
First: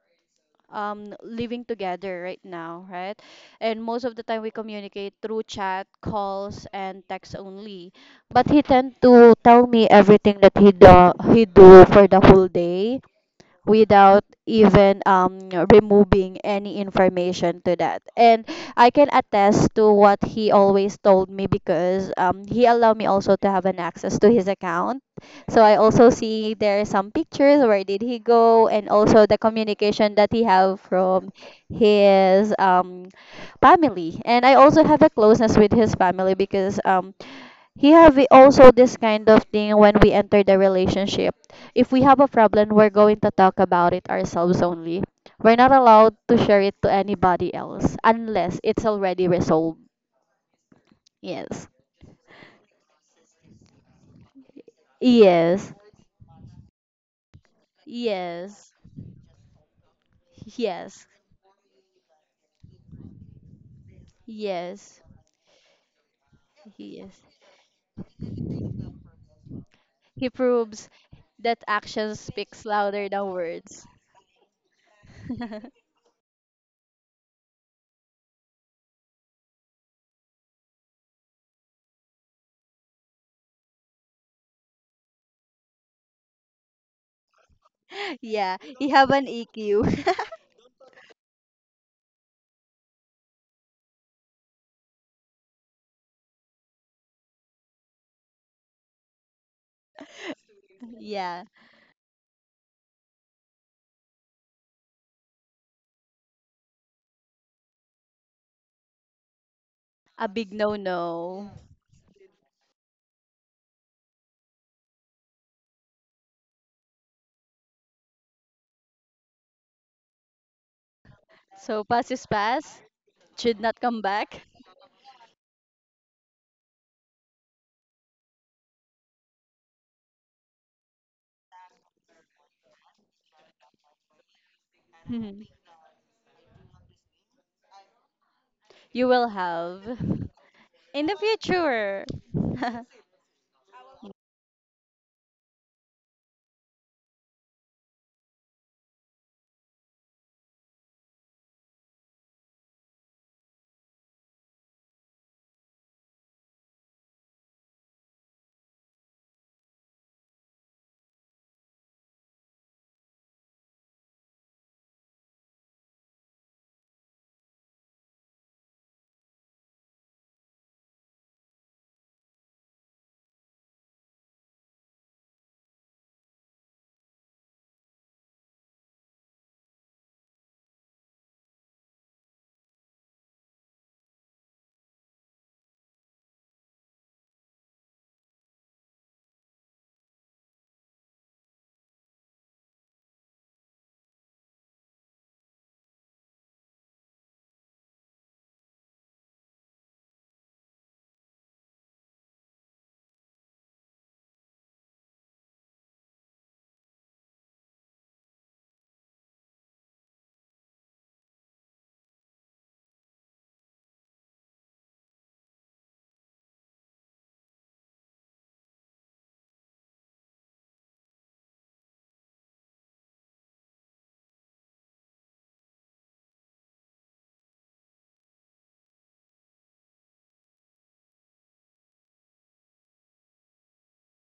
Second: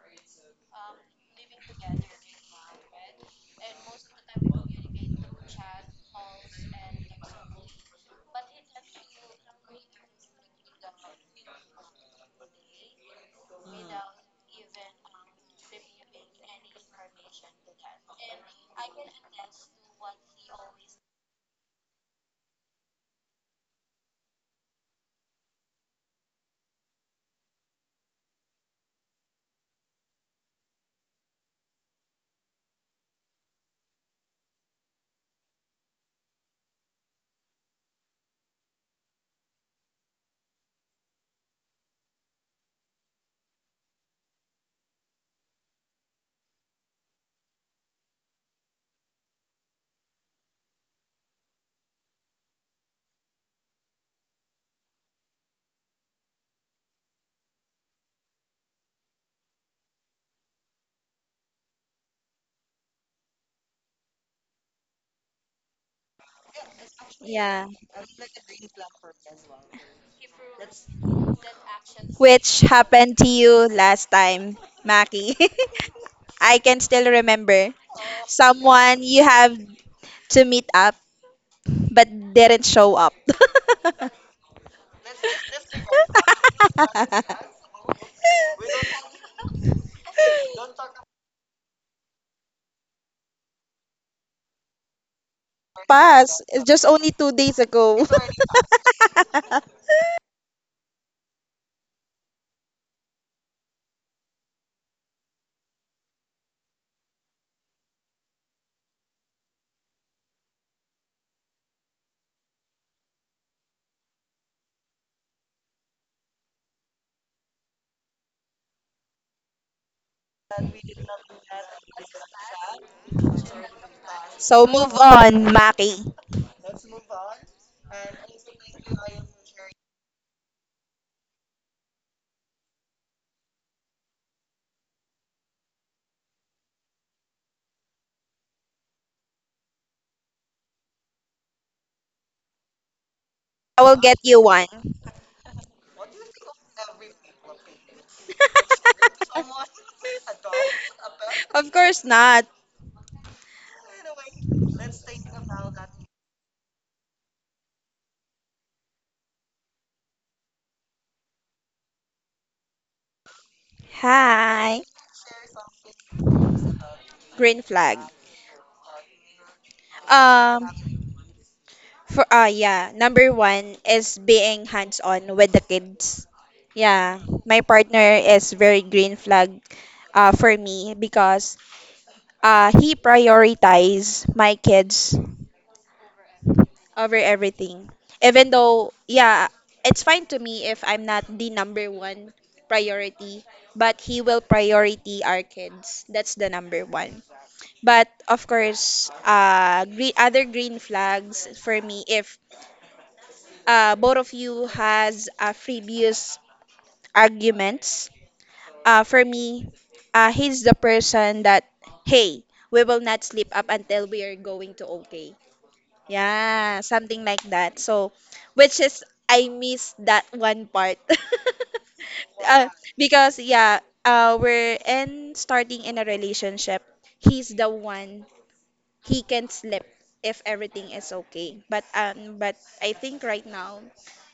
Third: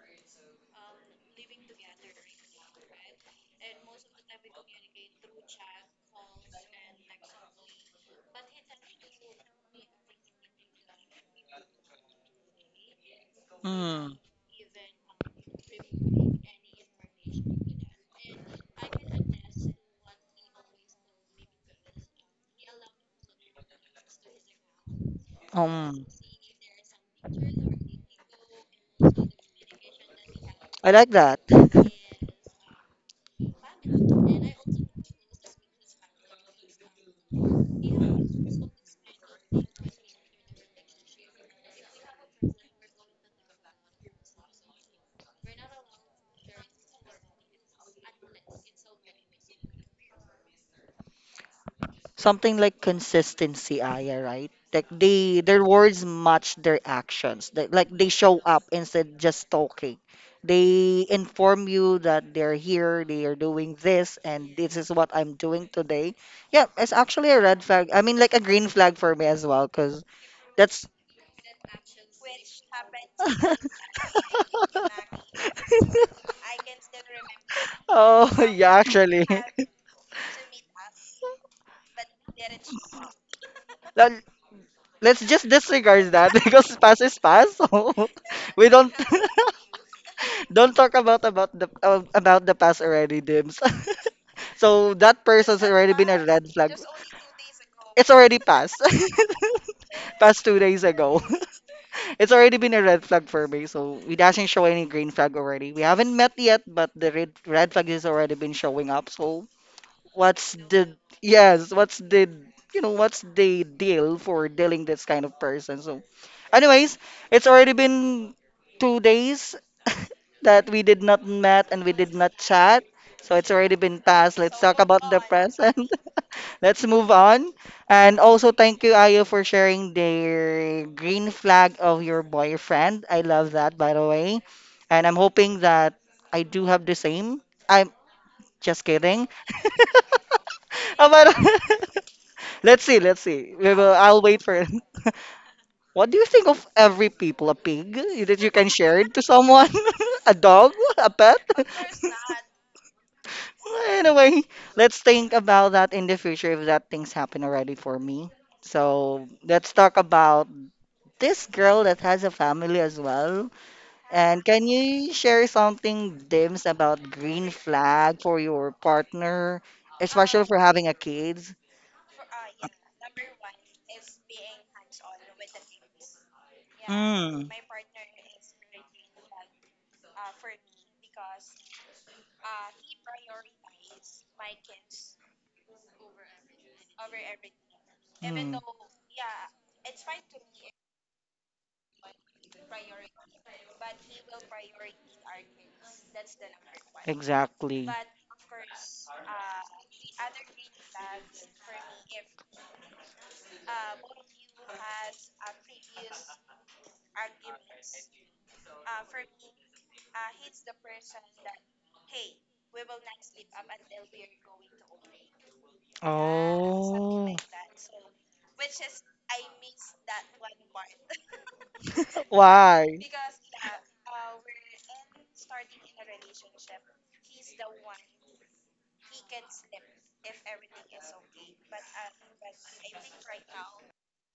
um, living together right now, right? And most of the time we communicate through chat, calls, and text only. But he tend to tell me everything that he do, he do for the whole day
Mm,
without even um removing any information to that. And I can attest to what he always told me because um he allowed me also to have an access to his account. So I
um,
also see there are some pictures where did he go and also the communication that he have
I like
from
that.
his um family. And I also have a closeness with his family because um here we also this kind of thing when we enter the relationship. If we have a problem, we're going to talk about it ourselves only. We're not allowed to share it to anybody else unless it's already resolved. Yes.
Something like consistency, Aya, right? Like they their
Yes.
words match their actions. They, like they show up
Yes.
instead just talking. They
Yes.
inform you that they're here, they are doing this, and this is
Yes.
what I'm doing today. Yeah, it's
Yes.
actually a red
Yeah.
flag. I mean, like a green flag for me as well, because
He
that's
proves that action
Which
speaks louder
happened to
than
you
*laughs*
words.
last time, Maki? *laughs*
*laughs*
I can still remember.
oh *laughs* yeah,
Someone you
actually.
have to meet up but didn't show up.
*laughs* Let- Let's just disregard that *laughs* because past is
*laughs*
past. So *laughs*
Yeah,
we
you
don't
have an
*laughs*
E Q.
don't talk about about the uh, about the past already, Dims. *laughs* So that person's already been a
Pass.
red
It's
flag.
just only two days ago.
It's already passed.
*laughs*
*laughs* Passed two days
*laughs*
ago.
Yeah.
*laughs* It's already been a red flag for me. So it doesn't show any green flag already. We haven't met yet, but the red red flag has already been showing up. So
A
what's
big no
the
no.
yes, what's the, you know, what's the deal for dealing this kind of person? So anyways, it's already been two days *laughs* that we did not met
So
and we
pass
did
is
not
pass.
chat. So it's
Should not
already
come
been passed.
back,
Let's
So
talk
move
about the
on,
present. *laughs*
Maki.
Let's move on. And also, thank you, Ayo, for sharing the green flag of your boyfriend. I love that, by the way. And I'm
*laughs*
hoping that I do have the same. I'm just
you will
kidding. *laughs*
have in
Ah,
the
but
future.
*laughs*
*laughs*
let's see, let's see. We
I
will,
will get
I'll
you
wait for *laughs*
one.
it. What do you think of every people? A pig that you can share it to someone? *laughs* A dog? A pet? *laughs*
Of course not.
Anyway, let's think about that in the future if that things happen already for me. So let's talk about this girl that has a family as well. And can
Hi.
you share something, Dims, about green
Green flag.
flag for your partner, especially for
Um,
having a kids?
for ah yeah, number one is being hands on with the kids. Yeah,
Mm.
my partner is very green flag, uh, for me because uh, he prioritizes my kids over everything. Even
Mm.
though, yeah, it's fine to me if I'm not the number one priority, but he will priority our kids. That's the number one.
Exactly.
But of course, uh, green, other green flags for me if uh, both of you has uh, previous arguments. Uh, for me, uh, he's the person that hey, we will not sleep up until we are going to OK. Yeah, something
Oh,
like that. So, which is I miss that one part. *laughs* uh,
why?
because yeah, uh, we're in starting in a relationship. He's the one he can slip if everything is okay. But um, but I think right now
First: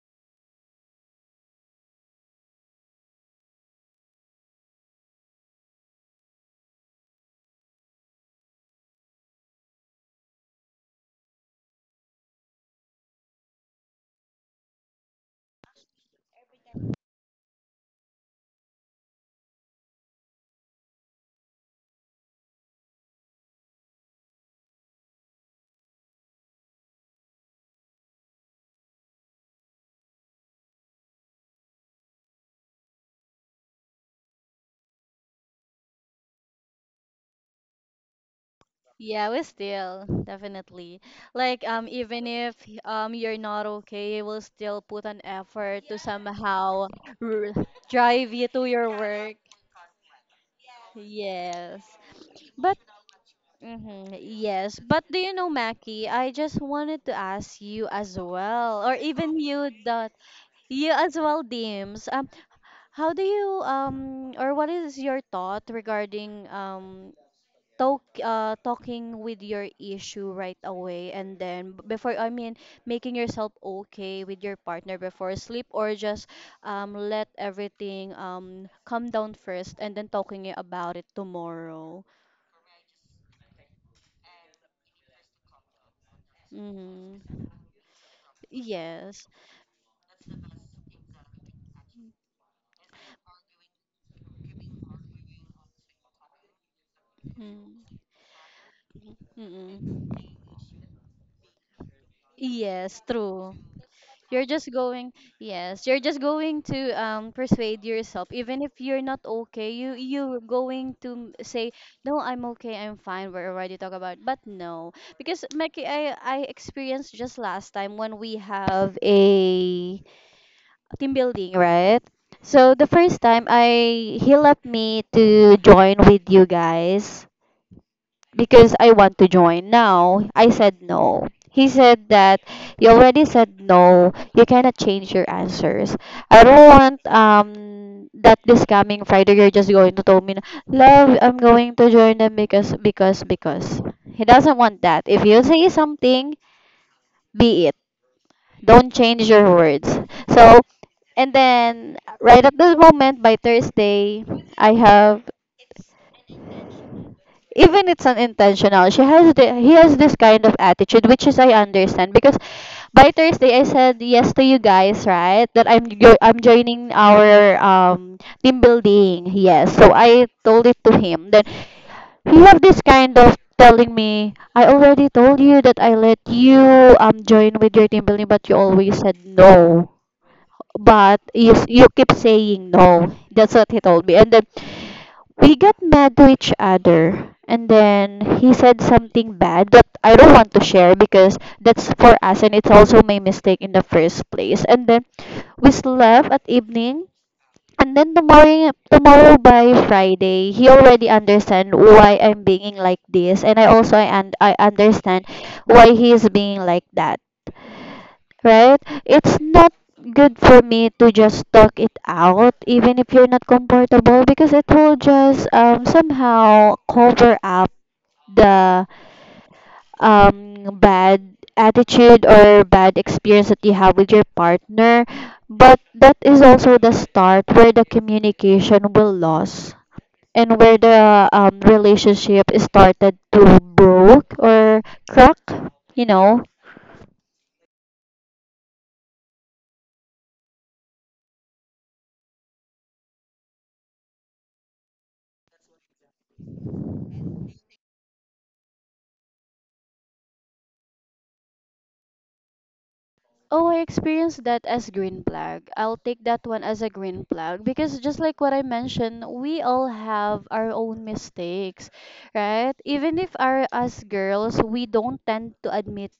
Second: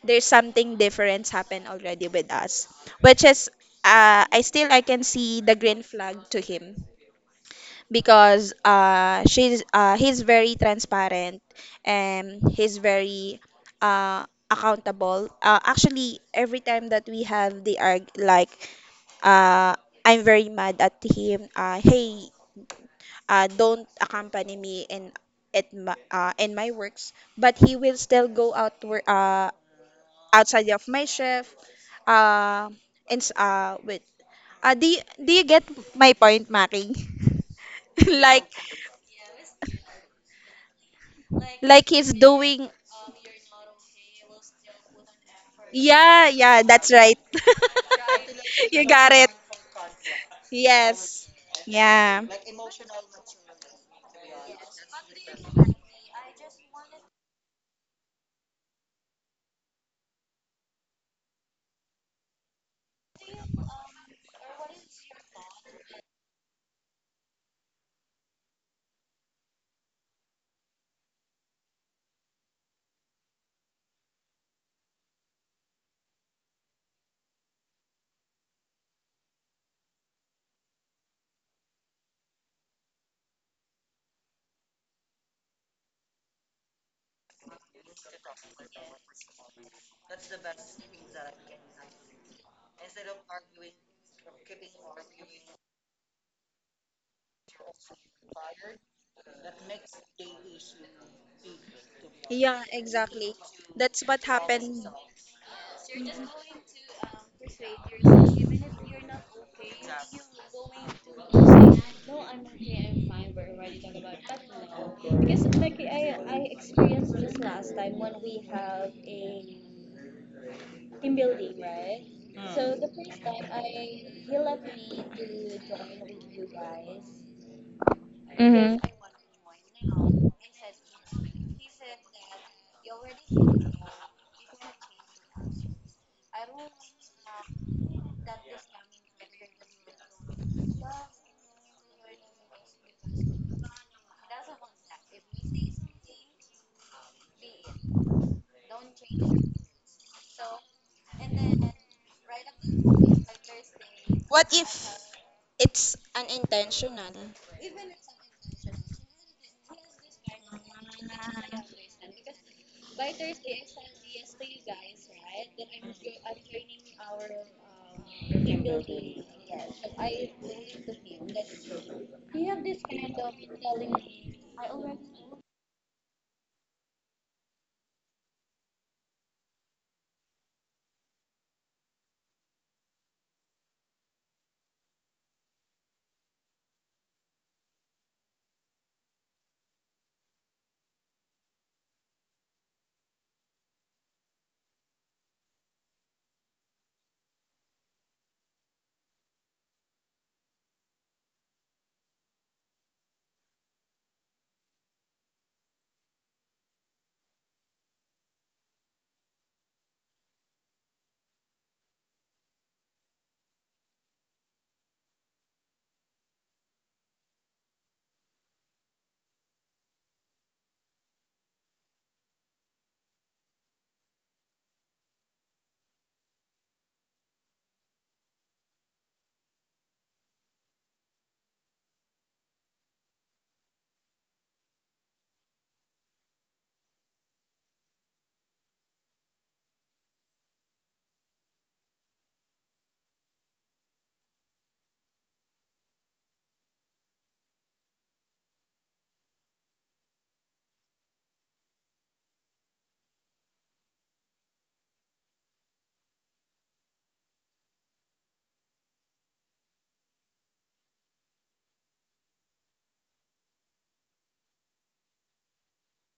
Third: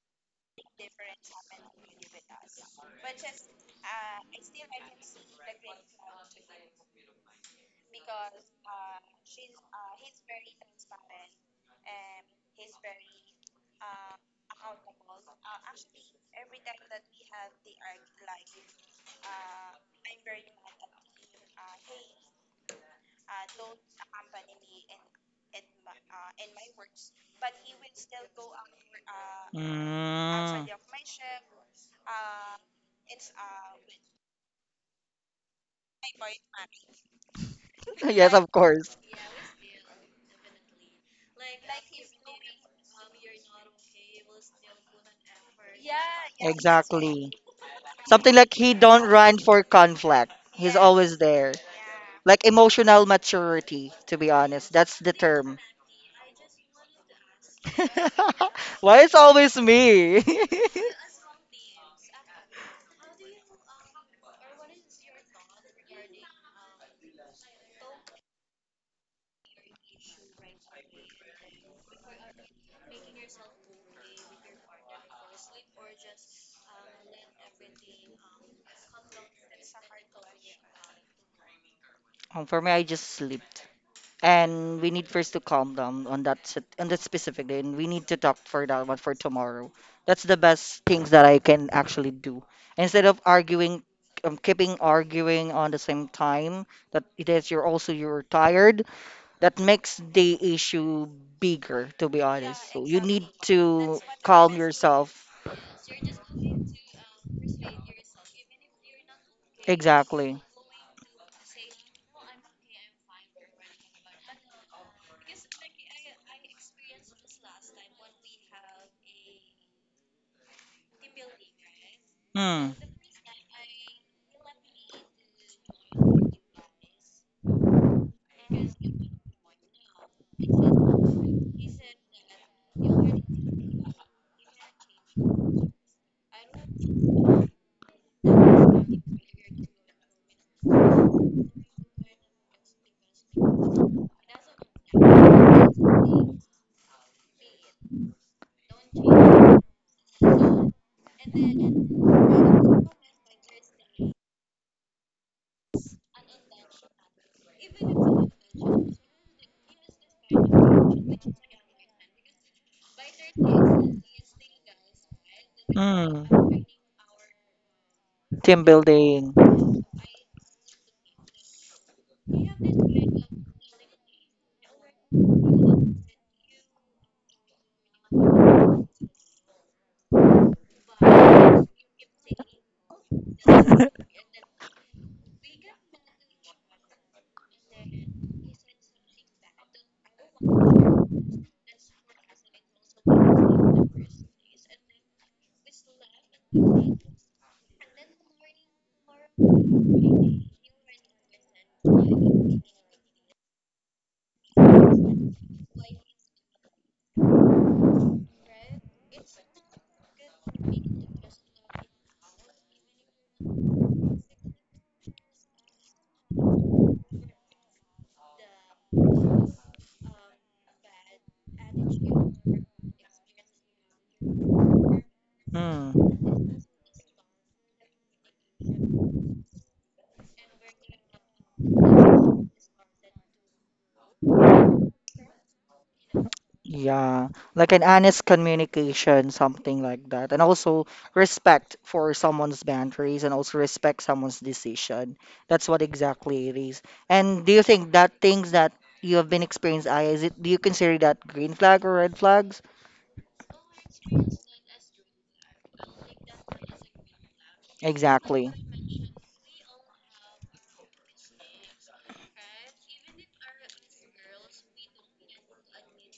there's something different happen already with us, which is, uh, I still I can see the green flag to him because uh she's uh he's very transparent and he's very uh accountable. Uh, actually, every time that we have the arg like uh I'm very mad at him, uh hey, uh don't accompany me in at my, uh, in my works, but he will still go out wor- uh
Mm.
outside of my
*laughs*
shift uh and s- uh with uh do you, do you get my point, Maki?
Yes,
*laughs* like
of course.
Yeah, we still definitely like um
like he's
even if
doing.
um you're not okay, you will still put an effort to
Yeah, yeah,
somehow
that's right.
Exactly.
r- drive
Something
you
like
to
*laughs*
he
You
your
don't
got it.
work.
run for conflict. He's always
Yes.
there.
Yes,
Yeah.
Like
but
emotional maturity,
mhm,
to be honest.
yes,
That's
but
the
do you know,
term.
Mackie? I just wanted to ask you as
*laughs*
well, or
Why it's
even
always
you, Dot.
me?
You
*laughs*
as well, Dims. How do you um or what is your thought regarding um talk uh talking with your issue right away, and then b- before, I mean, making yourself okay with your partner before sleep, or just um let everything um come down first and then talking i- about it tomorrow.
Um, for me, I just slept. And we need first to calm down on that sit- on that
Mm-hmm.
specific day, and we need to talk for that one for
Yes.
tomorrow. That's the best things that I can actually do instead of arguing, um, keeping arguing on the same time. That it is you're also
Mm-hmm.
you're tired. That makes
Mm-hmm.
the issue bigger, to be yeah,
Yeah,
honest. So
Yes,
you need
exactly.
true.
to
That's what
You're
calm
just
happened.
going,
yourself.
yes, you're just going to um persuade yourself, even if you're not okay. You
Exactly.
you're going to m- say, no, I'm okay, I'm fine. We're already talk about, but no, because Meki, I I experienced just last time when we have a team building, right? So
Mm.
the first time I he left me to join with you guys because
Mm-hmm.
I want to join now. I said no. He said that you already said no. You cannot change your answers. I don't want um that this coming Friday you're just going to tell me, na, love, I'm going to join them because, because, because. He doesn't want that. If you say something, be it. Don't change your words. So and then right at this moment by Thursday,
What
I
if
have,
it's unintentional?
even it's unintentional. She has the, he has this kind of attitude, which is I understand, because by Thursday I said yes to you guys, right? That i'm jo- I'm
Mm.
joining our um team
Team building.
building. Yes,
*laughs*
so I told it to him. Then he have this kind of telling me, I already told you that I let you um join with your team building, but you always said no. But you, s- you keep saying no. That's what he told me. And then we got mad to each other, and then he said something bad that I don't want to share because that's for us, and it's also my mistake in the first place. And then we slept at evening, and then tomorrow tomorrow by Friday he already understand why I'm being like this, and I also I, and I understand why he is being like that, right? It's not good for me to just talk it out, even if you're not comfortable, because it will just um, somehow cover up the um, bad attitude or bad experience that you have with your partner. But
Mm.
that is also the start where the communication will lose and where the um, relationship is started to broke or crack, you know.
Yeah, like an honest communication, something like that. And also respect for someone's boundaries and also respect someone's decision. That's what exactly it is. And do you think that things that you have been experienced, I, is it, do you consider that green flag or red flags?
Oh, I experienced that as green flag. I'll take that one as a green flag because, just like
Exactly.
what I mentioned, we all have our own mistakes, right? Even if our us girls, we don't tend to admit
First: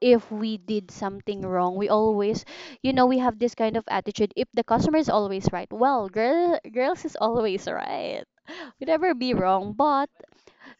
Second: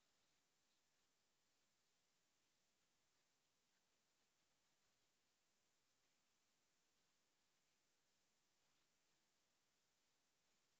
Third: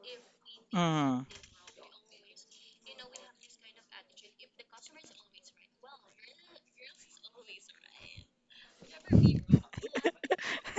if we did
Mm,
something wrong. We always, you know, we have this kind of attitude. If the customer is always right, well, girl, girls is always right. We never be wrong, but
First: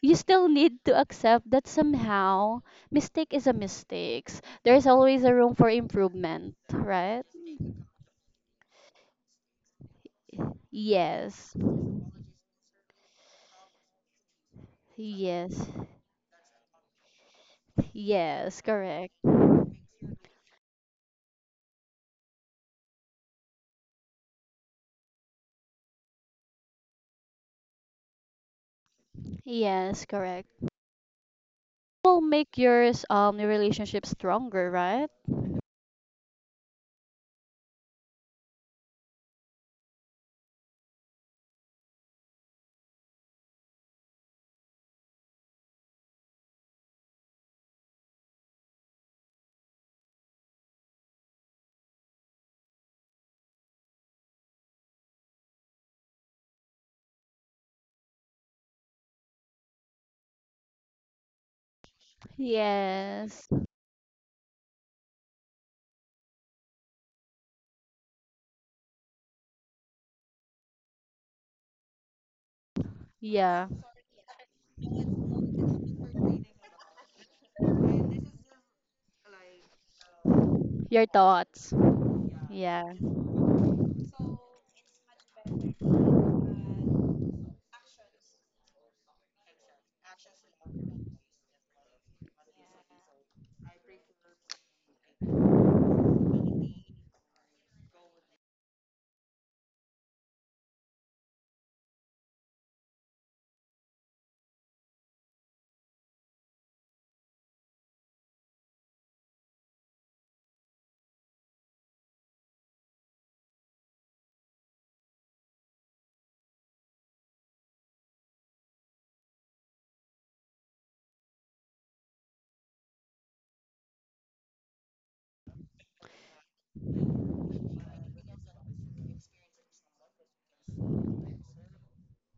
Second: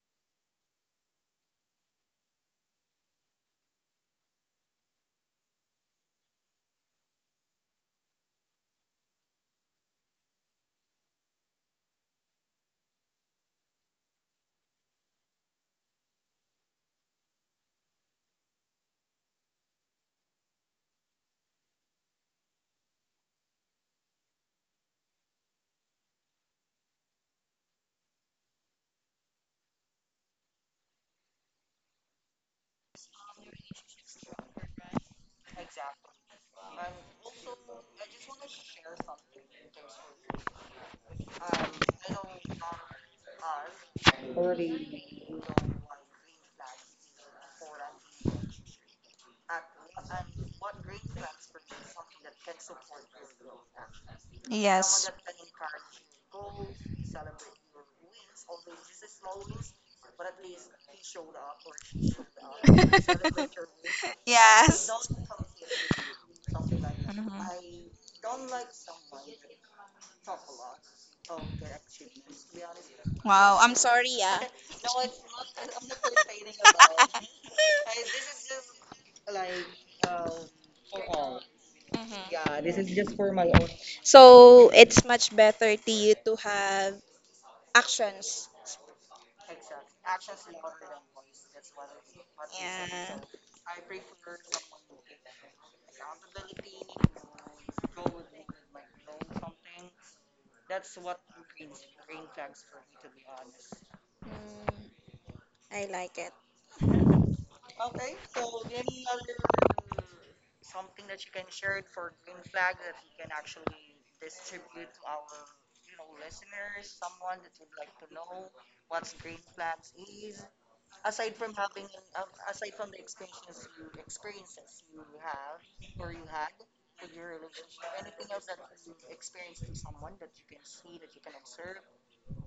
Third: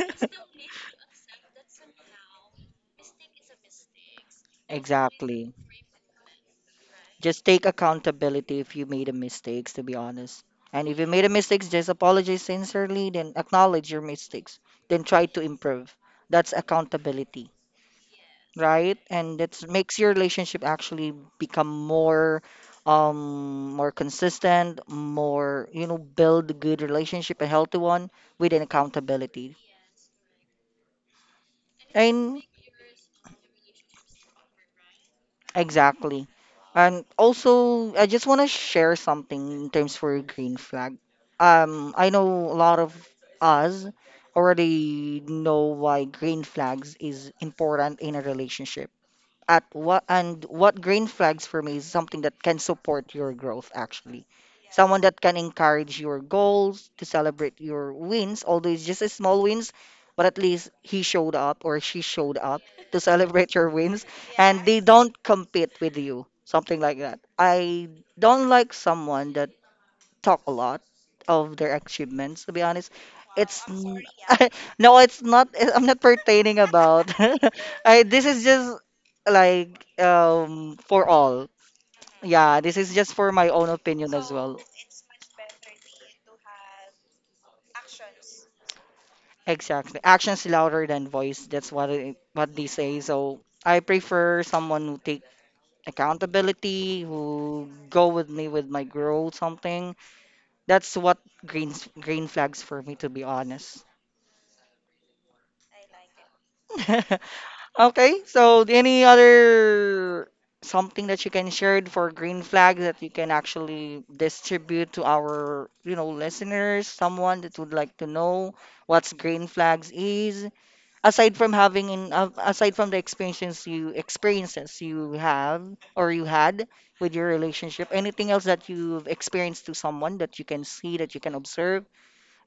you still need to accept that somehow
*laughs*
mistake is a mistake. There's always a
exactly.
room for improvement, right?
Just take accountability if you made a mistakes, to be honest. And if you made a
Yes.
mistakes, just apologize sincerely, then acknowledge your mistakes, then try to
Yes.
improve. That's accountability,
Yes,
right?
correct.
And that makes your relationship actually become more um more consistent, more, you know, build a good relationship, a healthy one with an accountability.
Yes, correct. Will
And
make yours um your relationship stronger, right?
exactly. And also, I just want to share something in terms for green flag. Um, I know a lot of us already know why green flags is important in a relationship at what and what green flags for me is something that can support your growth, actually. Someone
Yes.
that can encourage your goals,
*laughs*
to celebrate your wins, although it's just a small wins, but at least he showed up or she showed up to
Yes.
celebrate your wins, and they
Yes.
don't compete with you, something like that.
Mhm.
I don't like someone that talk a lot of their achievements. To be honest,
Wow,
it's
Yeah.
I'm
n-
sorry, yeah.
*laughs* no, it's not. *laughs* I'm not pertaining about.
*laughs*
*laughs* I this is just like um
Your
for all.
thoughts.
Yeah, this
Yeah.
is just for my own opinion as well.
So it's much better to you to have actions.
Exactly. Actions louder than voice. That's what it, what they say.
Yeah.
So I prefer someone who take accountability, who go with me with my growth, something. That's what green green flags for me, to be honest.
Mm, I like it.
*laughs* Okay, so any other something that you can share for green flag that you can actually distribute to our, you know, listeners, someone that would like to know what's green flags is, aside from having in uh, aside from the experiences you experiences you have or you had with your relationship, anything else that you've experienced to someone that you can see, that you can observe,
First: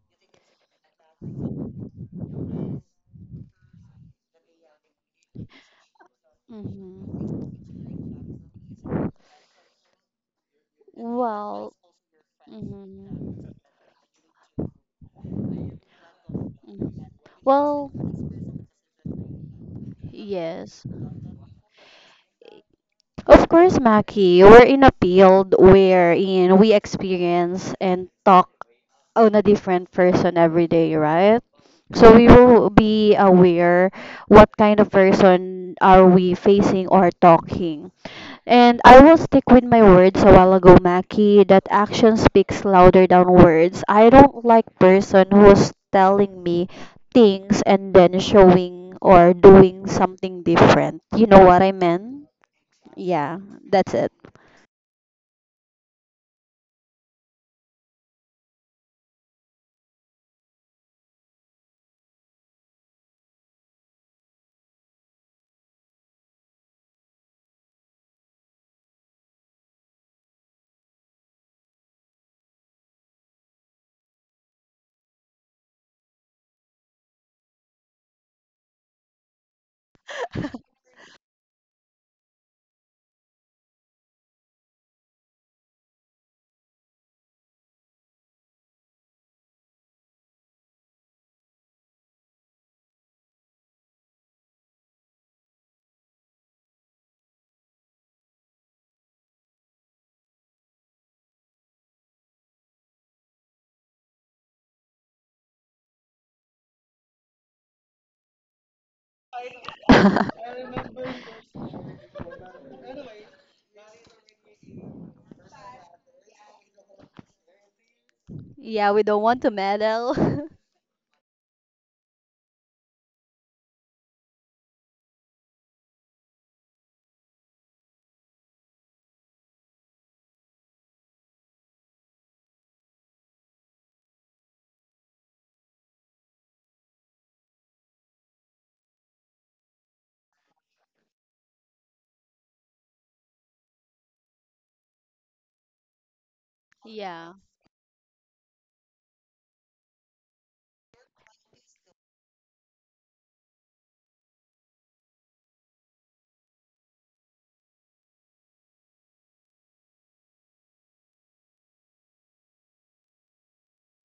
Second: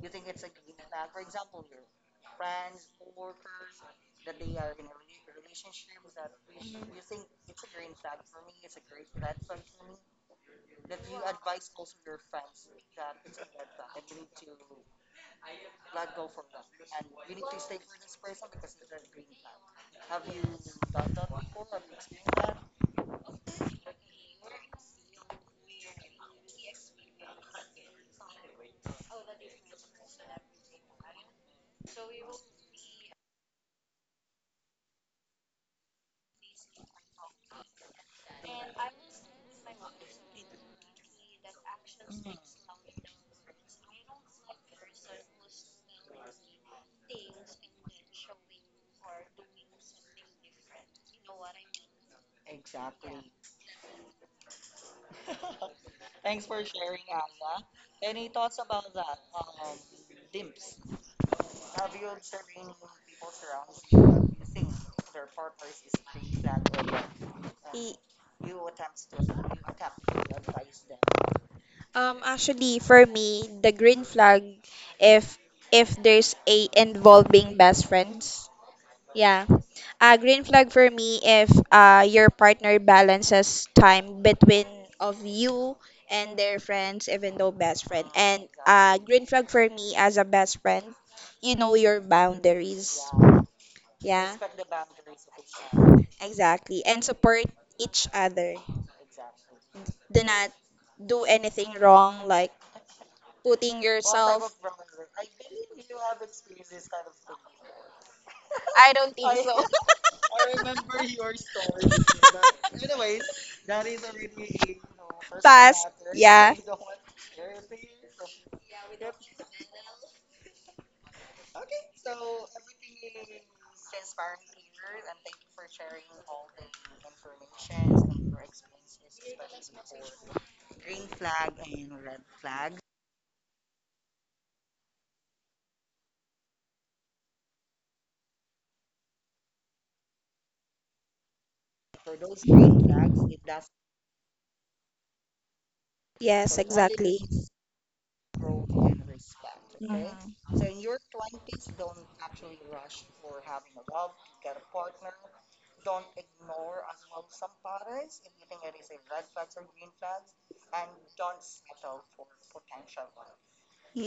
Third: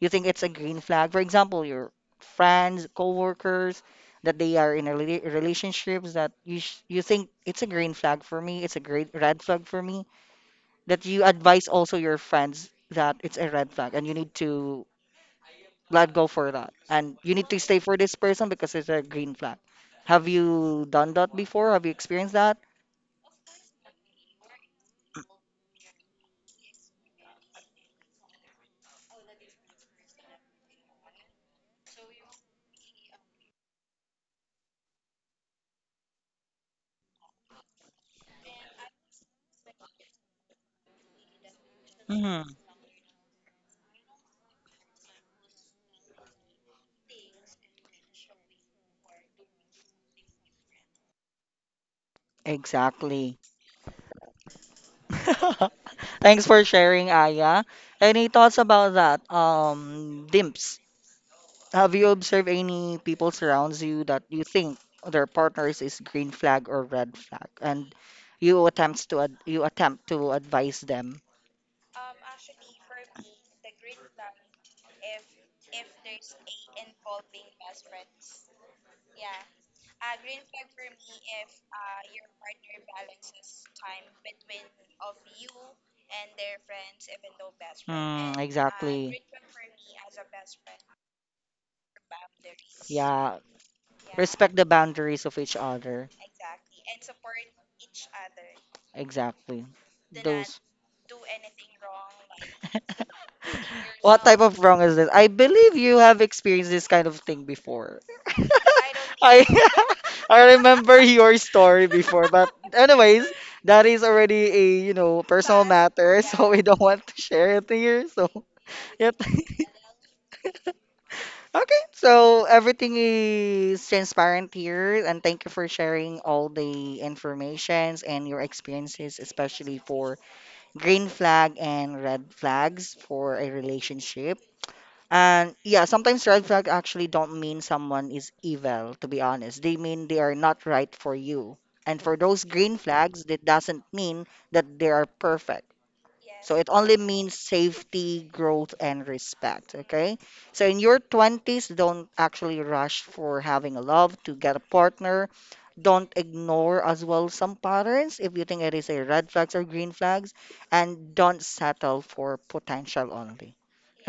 you think it's a green flag? For example, your friends, coworkers, that they are in a rela- relationships that you sh you
Mm.
think
Mhm.
it's a green flag for me, it's a great red flag for me, that you advise
Well.
also your friends that it's
Mm-hmm.
a red flag and you need to let go for that,
Mm-hmm.
and you need to stay
Well,
for this person because it's a green flag. Have you
yes.
done that before? Have you experienced that?
Of course, Maki, we're in a field wherein we experience and talk on a different person every day, right? So we will be aware what kind of person are we facing or talking. And I will stick with my words a while ago, Maki, that action
Hmm,
speaks louder than words. I don't like person who's telling me things and then showing or doing something different. You know what I meant? Yeah,
exactly.
that's it.
*laughs* Thanks for sharing, Aya. Any thoughts about that? Um, Dimps. Have you observed any people surrounds you that you think their partners is green flag or red flag, and
E-
you attempts to ad you attempt to advise them?
Um, actually, for me, the green flag, if if there's a involving best friends. Yeah. A green flag for me if uh, your partner balances time between of you and their friends, even though best friend.
Mm,
And uh,
exactly.
green flag for me as a best friend, you know your boundaries.
Yeah,
Yeah.
respect the boundaries of each other.
Exactly. And support each other.
Exactly.
Do not
Those.
do anything wrong, like putting
What type
yourself.
of wrong is this? I believe you have experienced this kind of thing before. I
I don't
*laughs*
think
I
so.
so. *laughs* I
*laughs*
remember your story before, but anyways, that is already a you know
*laughs*
personal
Pass.
matter, *laughs* so
Yeah.
we don't want to share it here. So
Yeah, we
yep.
don't want to
*laughs*
meddle.
Okay, so everything is transparent here, and thank you for sharing all the informations and your experiences, especially for green flag and red flags for a relationship. And yeah, sometimes red flag actually don't mean someone is evil, to be honest. They mean they are not right for you. And for those green flags, that doesn't mean that they are perfect. So
Yes,
it only
exactly.
Yeah. *laughs*
means safety, growth, and respect.
Mm. Thank.
Okay. So in your twenties, don't actually rush for having a love to get a partner. Don't ignore as well some patterns if you think it is a red flags or green flags. And don't settle for potential only.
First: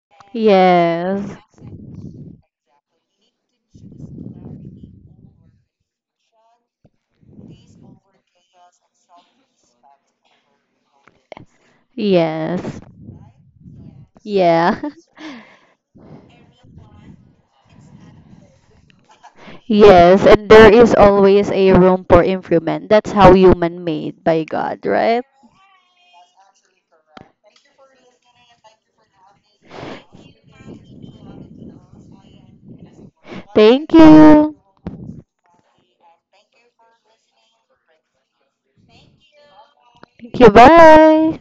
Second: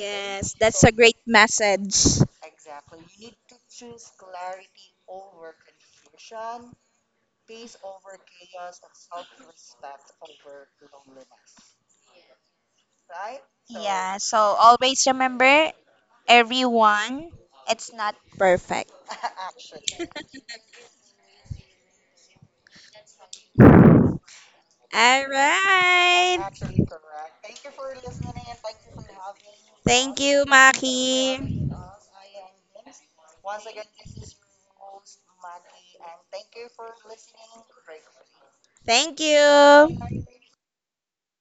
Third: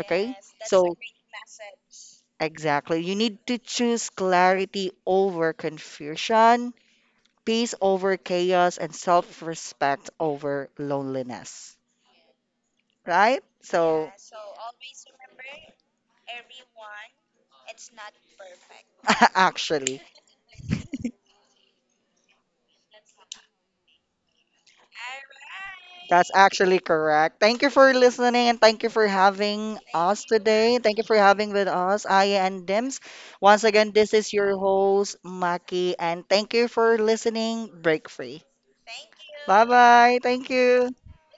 Okay?
that's a
So,
great
Yes,
message. So
exactly. You need to choose clarity over confusion, peace over chaos, and self-respect over loneliness.
yes,
Right? So,
yeah, so
yeah.
always remember everyone, it's not perfect.
*laughs*
*laughs* actually.
Yes. And there is always a room for improvement. That's how human made by God, right?
All
That's
right.
actually correct. Thank you for listening and thank you for having
Thank
us
you, and
today. Thank you for having
Maki.
with us, Aya and Dims. Once again,
Thank
this is
you.
your host, Maki, and thank you for listening. Break free.
Thank
Bye
you.
bye.
Thank you.
Thank you.
Bye.